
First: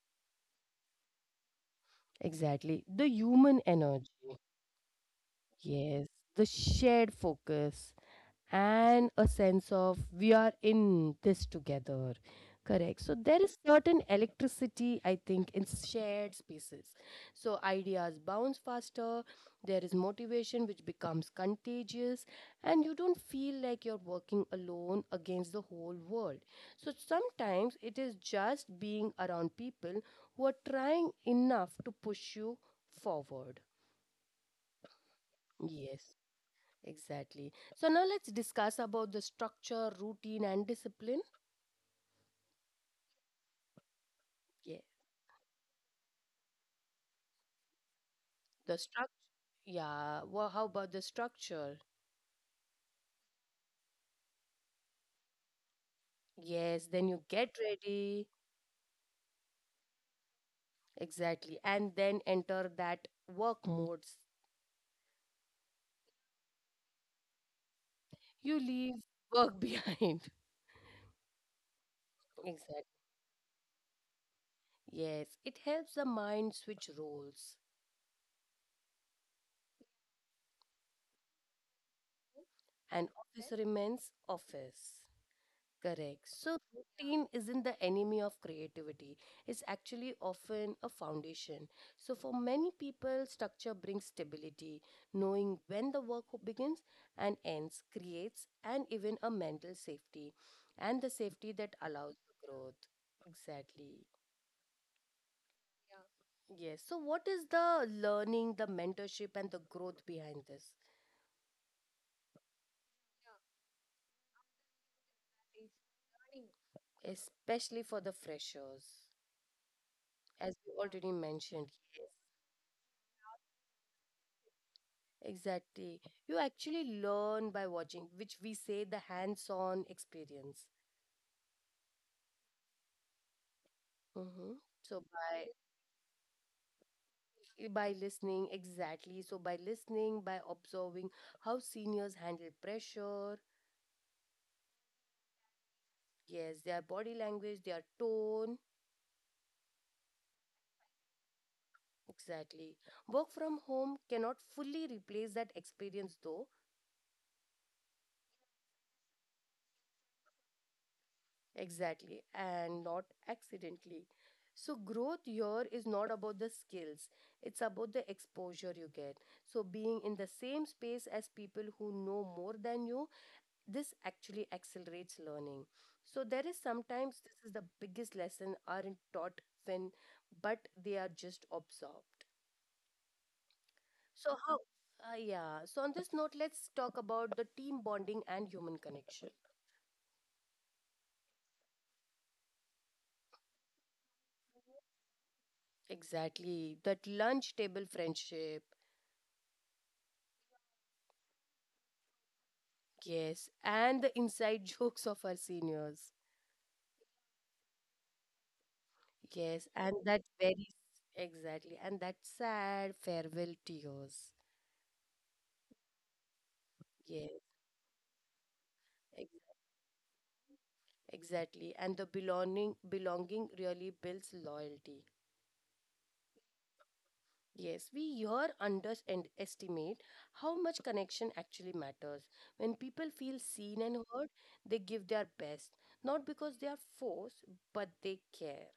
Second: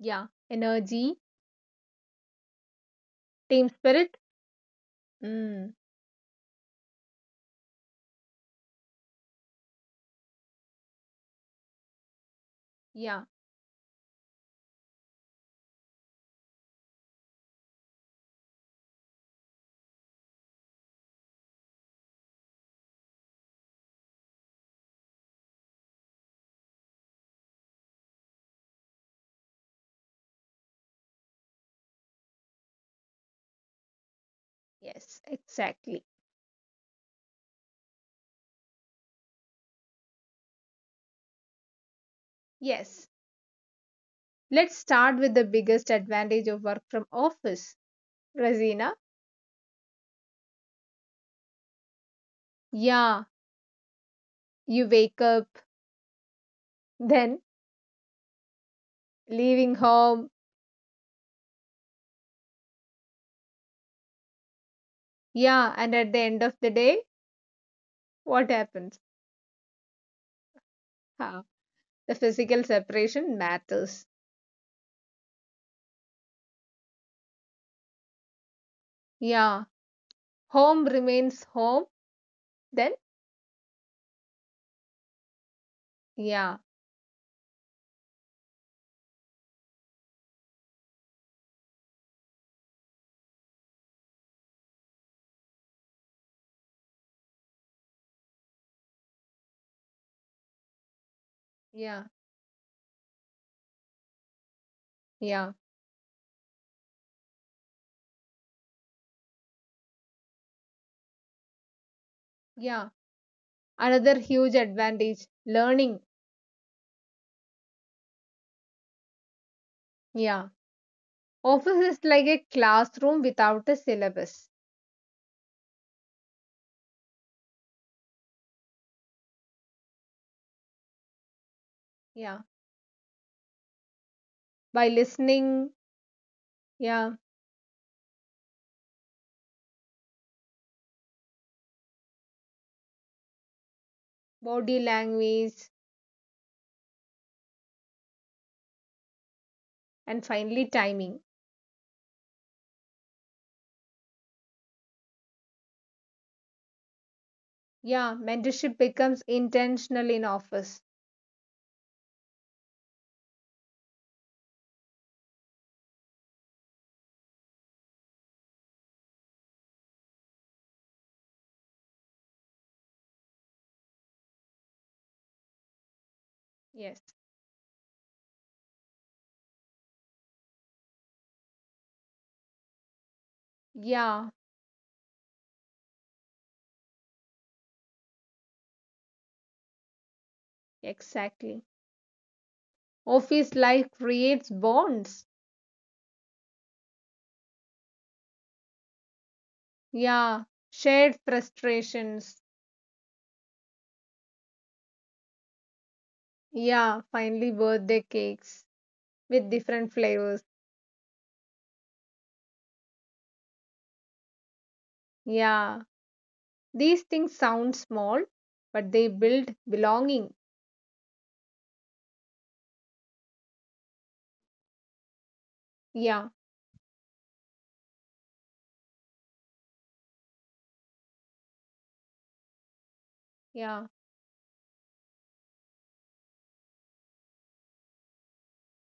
[SPEAKER 2] Yeah. Energy,
[SPEAKER 1] Exactly. The human
[SPEAKER 2] team
[SPEAKER 1] energy.
[SPEAKER 2] spirit. Mm,
[SPEAKER 1] Yes, the shared focus, and a sense of we are in this together. Correct. So
[SPEAKER 2] yeah.
[SPEAKER 1] there is certain electricity, I think, in shared spaces. So ideas bounce faster, there is motivation which becomes contagious, and you don't feel like you're working alone against the whole world. So sometimes it is just being around people who are trying enough to push you forward.
[SPEAKER 2] Yes, exactly.
[SPEAKER 1] Yes. Exactly. So now let's discuss about the structure, routine, and discipline.
[SPEAKER 2] Yes. Let's
[SPEAKER 1] Yeah,
[SPEAKER 2] start with the biggest advantage of work from office, Razina.
[SPEAKER 1] the structure. Yeah. Well, how about the structure?
[SPEAKER 2] Yeah. You wake up,
[SPEAKER 1] Yes. Then
[SPEAKER 2] then
[SPEAKER 1] you get ready.
[SPEAKER 2] leaving home.
[SPEAKER 1] Exactly, and then enter that work modes.
[SPEAKER 2] Yeah. And at the end of the day, what
[SPEAKER 1] You
[SPEAKER 2] happens?
[SPEAKER 1] leave work behind.
[SPEAKER 2] Huh, the physical
[SPEAKER 1] Exactly.
[SPEAKER 2] separation matters.
[SPEAKER 1] Yes, it helps the mind switch roles,
[SPEAKER 2] Yeah. Home remains home. Then
[SPEAKER 1] and office remains office. Correct.
[SPEAKER 2] yeah,
[SPEAKER 1] So routine isn't the enemy of creativity. It's actually often a foundation. So for many people, structure brings stability. Knowing when the work begins and ends creates and even a mental safety, and the safety that
[SPEAKER 2] yeah,
[SPEAKER 1] allows the growth. Exactly.
[SPEAKER 2] yeah,
[SPEAKER 1] Yes. So what is the learning, the mentorship and the growth behind this?
[SPEAKER 2] yeah. Another huge advantage, learning.
[SPEAKER 1] Especially for the freshers.
[SPEAKER 2] Yeah.
[SPEAKER 1] As you already
[SPEAKER 2] Office
[SPEAKER 1] mentioned.
[SPEAKER 2] is like
[SPEAKER 1] Yes.
[SPEAKER 2] a classroom without a syllabus.
[SPEAKER 1] Exactly. You actually learn by watching, which we say the hands-on experience.
[SPEAKER 2] Yeah.
[SPEAKER 1] Hmm.
[SPEAKER 2] By
[SPEAKER 1] So by
[SPEAKER 2] listening, yeah,
[SPEAKER 1] by listening, exactly. So by listening, by observing how seniors handle pressure,
[SPEAKER 2] body language,
[SPEAKER 1] yes, their body language, their tone,
[SPEAKER 2] and finally timing.
[SPEAKER 1] exactly. Work from home cannot fully replace that experience though.
[SPEAKER 2] Yeah, mentorship becomes intentional in office.
[SPEAKER 1] Exactly, and not accidentally. So, growth here is not about the skills, it's about the exposure you get. So, being in the same space as people who know more than you, this actually accelerates learning. So, there is
[SPEAKER 2] Yes.
[SPEAKER 1] sometimes this is the biggest lesson aren't taught when, but they are just absorbed.
[SPEAKER 2] Yeah,
[SPEAKER 1] So, how? On this note, let's talk about the team bonding and human connection.
[SPEAKER 2] exactly. Office life creates bonds.
[SPEAKER 1] Exactly. That lunch table friendship,
[SPEAKER 2] Yeah, shared frustrations.
[SPEAKER 1] yes, and the inside jokes of our seniors.
[SPEAKER 2] Yeah, finally birthday cakes with
[SPEAKER 1] Yes,
[SPEAKER 2] different
[SPEAKER 1] and that
[SPEAKER 2] flavors.
[SPEAKER 1] very Exactly, and that sad farewell tears.
[SPEAKER 2] Yeah, these things
[SPEAKER 1] Yes,
[SPEAKER 2] sound small, but they
[SPEAKER 1] ex
[SPEAKER 2] build belonging.
[SPEAKER 1] exactly. And the belonging really builds loyalty.
[SPEAKER 2] Yeah,
[SPEAKER 1] Yes, we here underestimate how much connection actually matters. When people feel
[SPEAKER 2] yeah,
[SPEAKER 1] seen and heard, they give their best, not because they are forced, but they care.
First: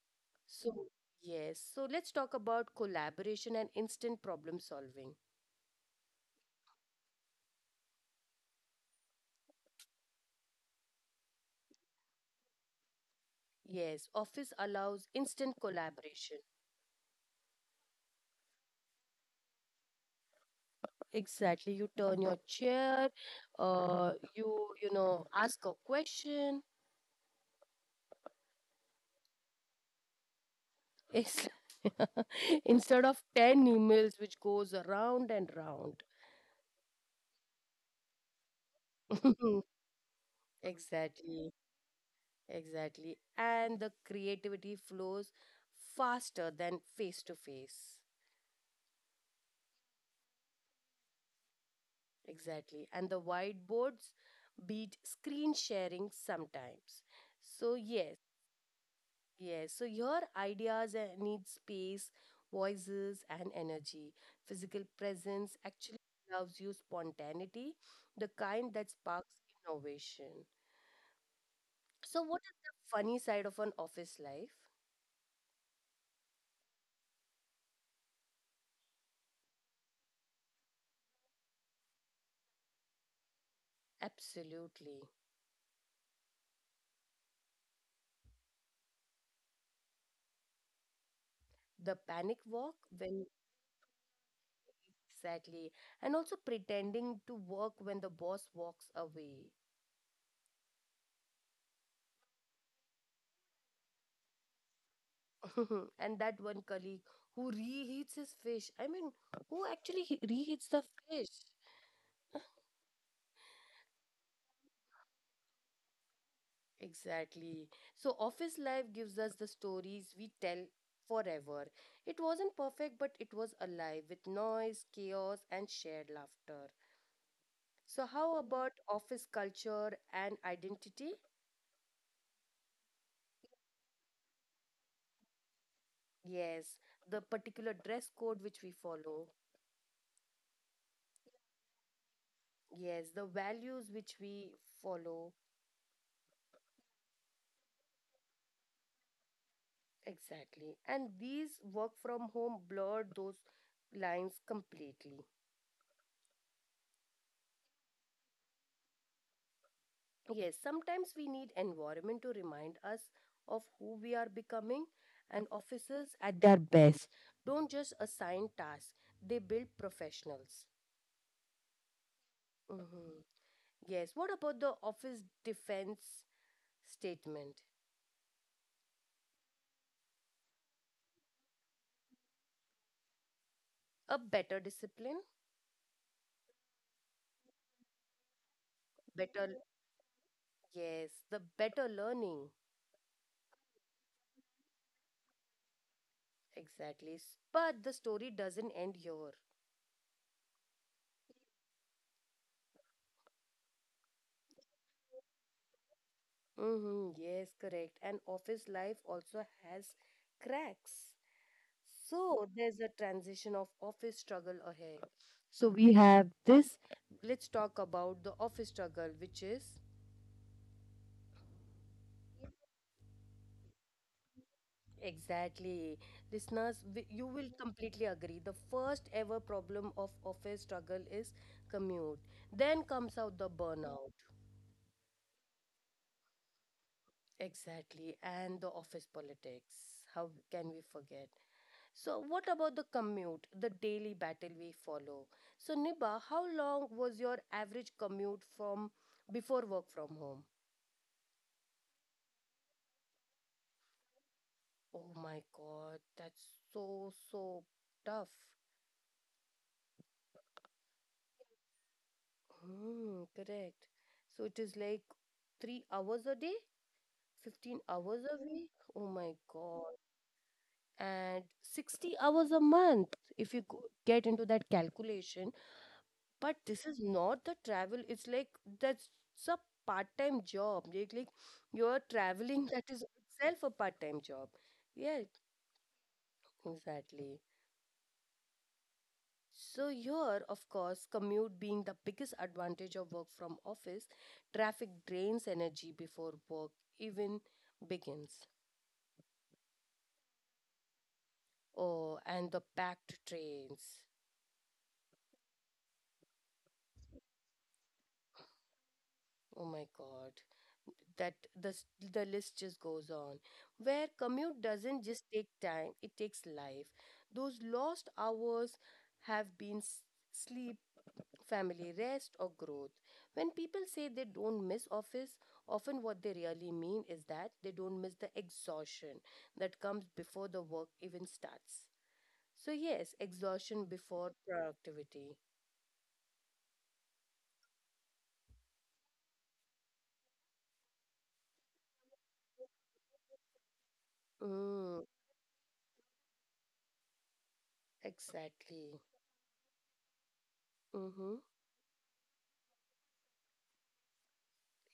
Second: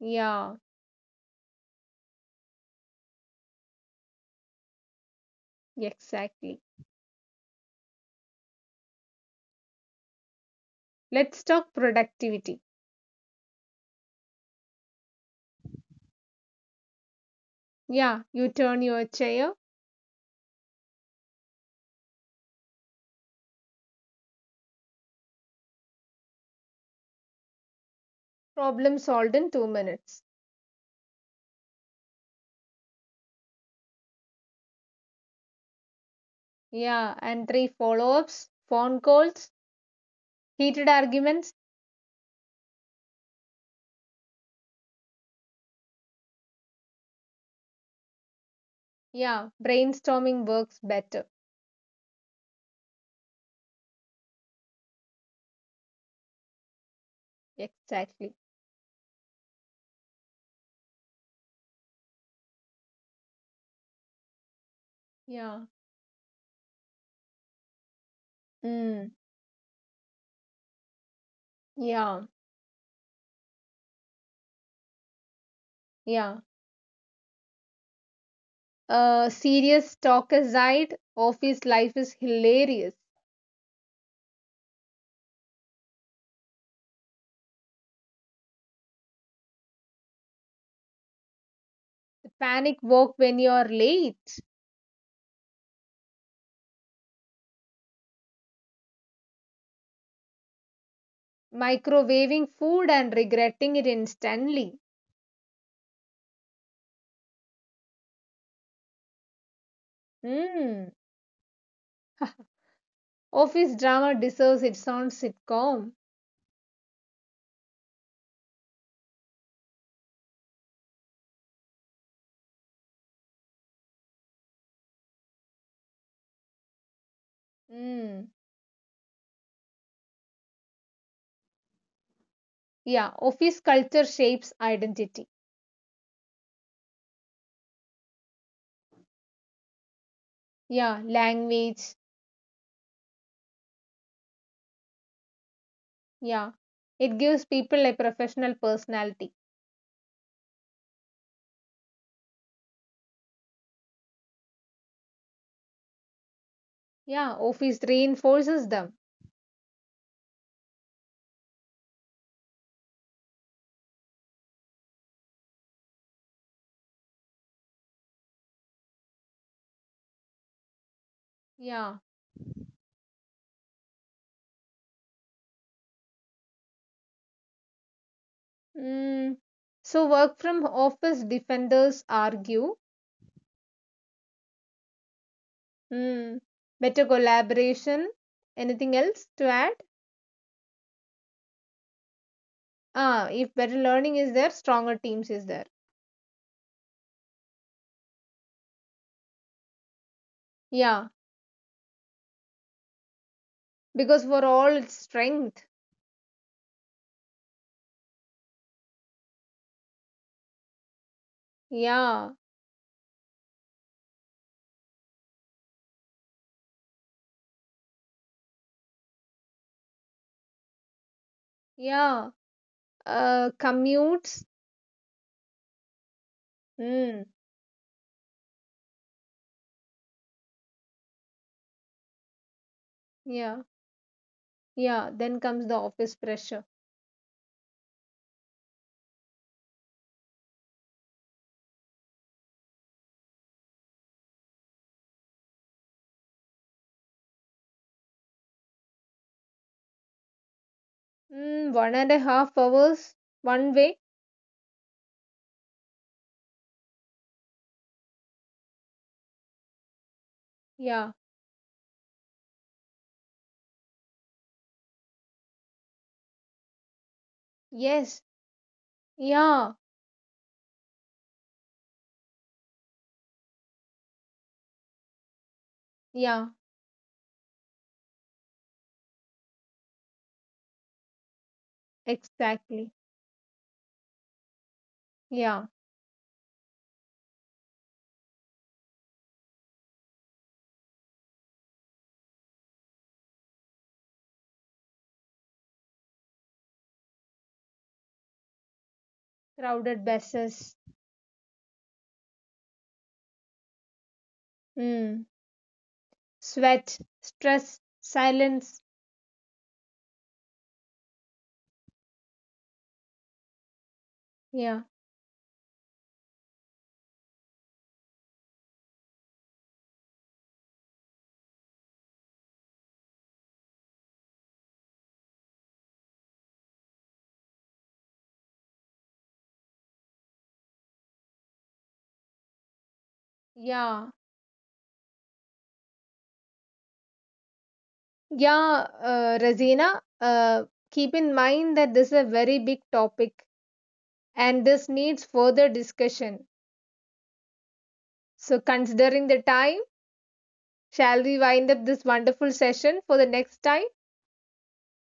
[SPEAKER 2] yeah,
[SPEAKER 1] So, yes, so let's talk about collaboration and instant problem solving.
[SPEAKER 2] exactly. Let's talk productivity.
[SPEAKER 1] Yes, office allows instant collaboration.
[SPEAKER 2] Yeah, you turn your chair,
[SPEAKER 1] Exactly, you turn your chair, you know ask a question.
[SPEAKER 2] problem solved in 2 minutes.
[SPEAKER 1] It's instead of 10 emails which goes around and round.
[SPEAKER 2] Yeah, and three follow ups, phone calls, heated arguments.
[SPEAKER 1] Exactly, exactly. And the creativity flows faster than face to face.
[SPEAKER 2] Yeah, brainstorming works better.
[SPEAKER 1] Exactly. And the whiteboards beat screen sharing sometimes. So, yes,
[SPEAKER 2] Exactly.
[SPEAKER 1] yes. So, your ideas need space, voices, and energy. Physical presence
[SPEAKER 2] Yeah,
[SPEAKER 1] actually allows you spontaneity, the kind that
[SPEAKER 2] mm,
[SPEAKER 1] sparks innovation.
[SPEAKER 2] yeah,
[SPEAKER 1] So, what is the funny side of an office life?
[SPEAKER 2] yeah. Serious talk aside, office life is hilarious.
[SPEAKER 1] Absolutely. The panic walk
[SPEAKER 2] Panic walk
[SPEAKER 1] when
[SPEAKER 2] when you're late.
[SPEAKER 1] exactly, and also pretending to work when the boss walks away.
[SPEAKER 2] Microwaving food and regretting it instantly.
[SPEAKER 1] And that one colleague who reheats his fish. I mean, who actually reheats the
[SPEAKER 2] Mm.
[SPEAKER 1] fish?
[SPEAKER 2] Office drama deserves its own sitcom.
[SPEAKER 1] Exactly. So, office life gives us the stories we tell forever. It wasn't perfect, but it was alive with noise, chaos, and shared laughter. So, how
[SPEAKER 2] Mm.
[SPEAKER 1] about office culture and identity?
[SPEAKER 2] Yeah, office culture shapes identity.
[SPEAKER 1] Yes, the particular dress code which we follow.
[SPEAKER 2] Yeah, language.
[SPEAKER 1] Yes, the values which we follow.
[SPEAKER 2] Yeah, it gives people a professional personality.
[SPEAKER 1] Exactly. And these work from home blurred those lines completely.
[SPEAKER 2] Yeah, office reinforces them.
[SPEAKER 1] Yes, sometimes we need environment to remind us of who we are becoming, and officers at their best don't just assign tasks, they build professionals.
[SPEAKER 2] Yeah.
[SPEAKER 1] Mhm. Yes, what about the office defense statement?
[SPEAKER 2] Mm. So, work from office defenders argue.
[SPEAKER 1] A better discipline,
[SPEAKER 2] Mm. Better collaboration. Anything else to
[SPEAKER 1] better,
[SPEAKER 2] add?
[SPEAKER 1] yes, the better learning.
[SPEAKER 2] Ah, if better learning is there, stronger teams is there.
[SPEAKER 1] Exactly. But the story doesn't end here.
[SPEAKER 2] Yeah, because for all its strength.
[SPEAKER 1] Mm-hmm, yes, correct. And office life also has cracks.
[SPEAKER 2] Yeah,
[SPEAKER 1] So there's a transition of office struggle ahead. So we have this. Let's talk about the office struggle, which is
[SPEAKER 2] yeah. Commutes.
[SPEAKER 1] exactly listeners. You
[SPEAKER 2] Mm,
[SPEAKER 1] will completely agree. The first ever problem of office struggle is commute. Then comes out the
[SPEAKER 2] yeah,
[SPEAKER 1] burnout.
[SPEAKER 2] yeah. Then comes the office pressure.
[SPEAKER 1] Exactly. And the office politics. How can we forget? So, what about the commute, the daily battle we follow? So, Niba, how long was your average commute from before work from home?
[SPEAKER 2] Mm, 1.5 hours one way.
[SPEAKER 1] Oh my God, that's so tough.
[SPEAKER 2] Yeah,
[SPEAKER 1] Hmm, correct. So, it is like 3 hours a day, 15 hours
[SPEAKER 2] yes,
[SPEAKER 1] a week. Oh my
[SPEAKER 2] yeah,
[SPEAKER 1] God. And 60 hours a month, if you get into that calculation,
[SPEAKER 2] yeah.
[SPEAKER 1] but this is not the travel. It's like that's a part-time job. Like you're traveling, that
[SPEAKER 2] Exactly.
[SPEAKER 1] is itself a part-time job. Yeah,
[SPEAKER 2] Yeah.
[SPEAKER 1] exactly. So here, of course, commute being the biggest advantage of work from office, traffic drains energy before work even begins.
[SPEAKER 2] Crowded buses.
[SPEAKER 1] Oh, and the packed trains.
[SPEAKER 2] Mm, sweat, stress, silence.
[SPEAKER 1] Oh my God. that the s- the list just goes on, where commute
[SPEAKER 2] Yeah,
[SPEAKER 1] doesn't just take time, it takes life. Those lost hours have been sleep, family, rest or growth. When people say they don't miss office, often what they really mean is that they don't miss the exhaustion that comes before the work even starts. So yes, exhaustion
[SPEAKER 2] yeah,
[SPEAKER 1] before productivity.
[SPEAKER 2] yeah. Razina, keep in mind that this is a very big topic and this
[SPEAKER 1] mm,
[SPEAKER 2] needs further discussion. So,
[SPEAKER 1] exactly.
[SPEAKER 2] considering the time, shall we
[SPEAKER 1] Mm-hmm.
[SPEAKER 2] wind up this wonderful session for the next time?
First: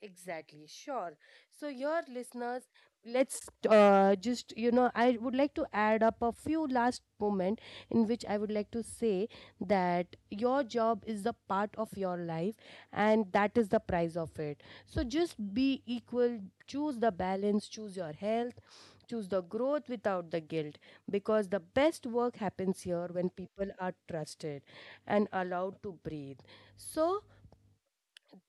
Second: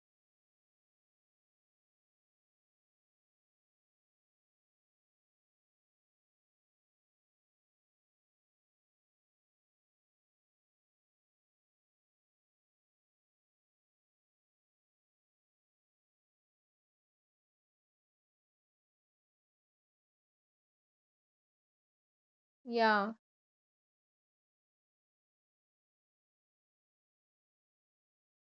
[SPEAKER 1] Exactly, sure. So, your listeners, let's just, you know, I would like to add up a few last moment in which I would like to say that your job is a part of your life and that is the price of it. So, just be equal, choose the balance, choose your health, choose the growth without the guilt, because the best work happens here
[SPEAKER 2] Yeah,
[SPEAKER 1] when people are trusted and allowed to breathe. So,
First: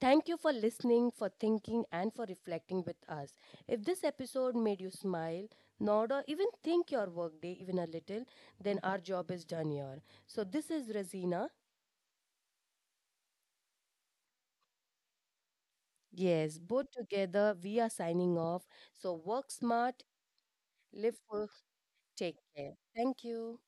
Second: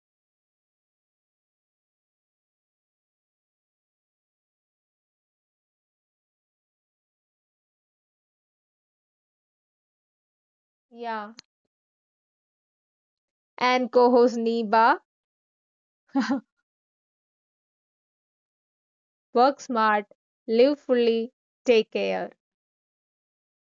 [SPEAKER 1] thank you for listening, for thinking, and for reflecting with us. If this episode made you smile, nod, or even think your workday even a little, then our job is done here. So, this is
[SPEAKER 2] yeah.
[SPEAKER 1] Razina.
[SPEAKER 2] And co host Neba,
[SPEAKER 1] Yes, both together we are signing off. So, work
[SPEAKER 2] work
[SPEAKER 1] smart,
[SPEAKER 2] smart, live
[SPEAKER 1] live
[SPEAKER 2] fully,
[SPEAKER 1] full,
[SPEAKER 2] take care.
[SPEAKER 1] take care. Thank you.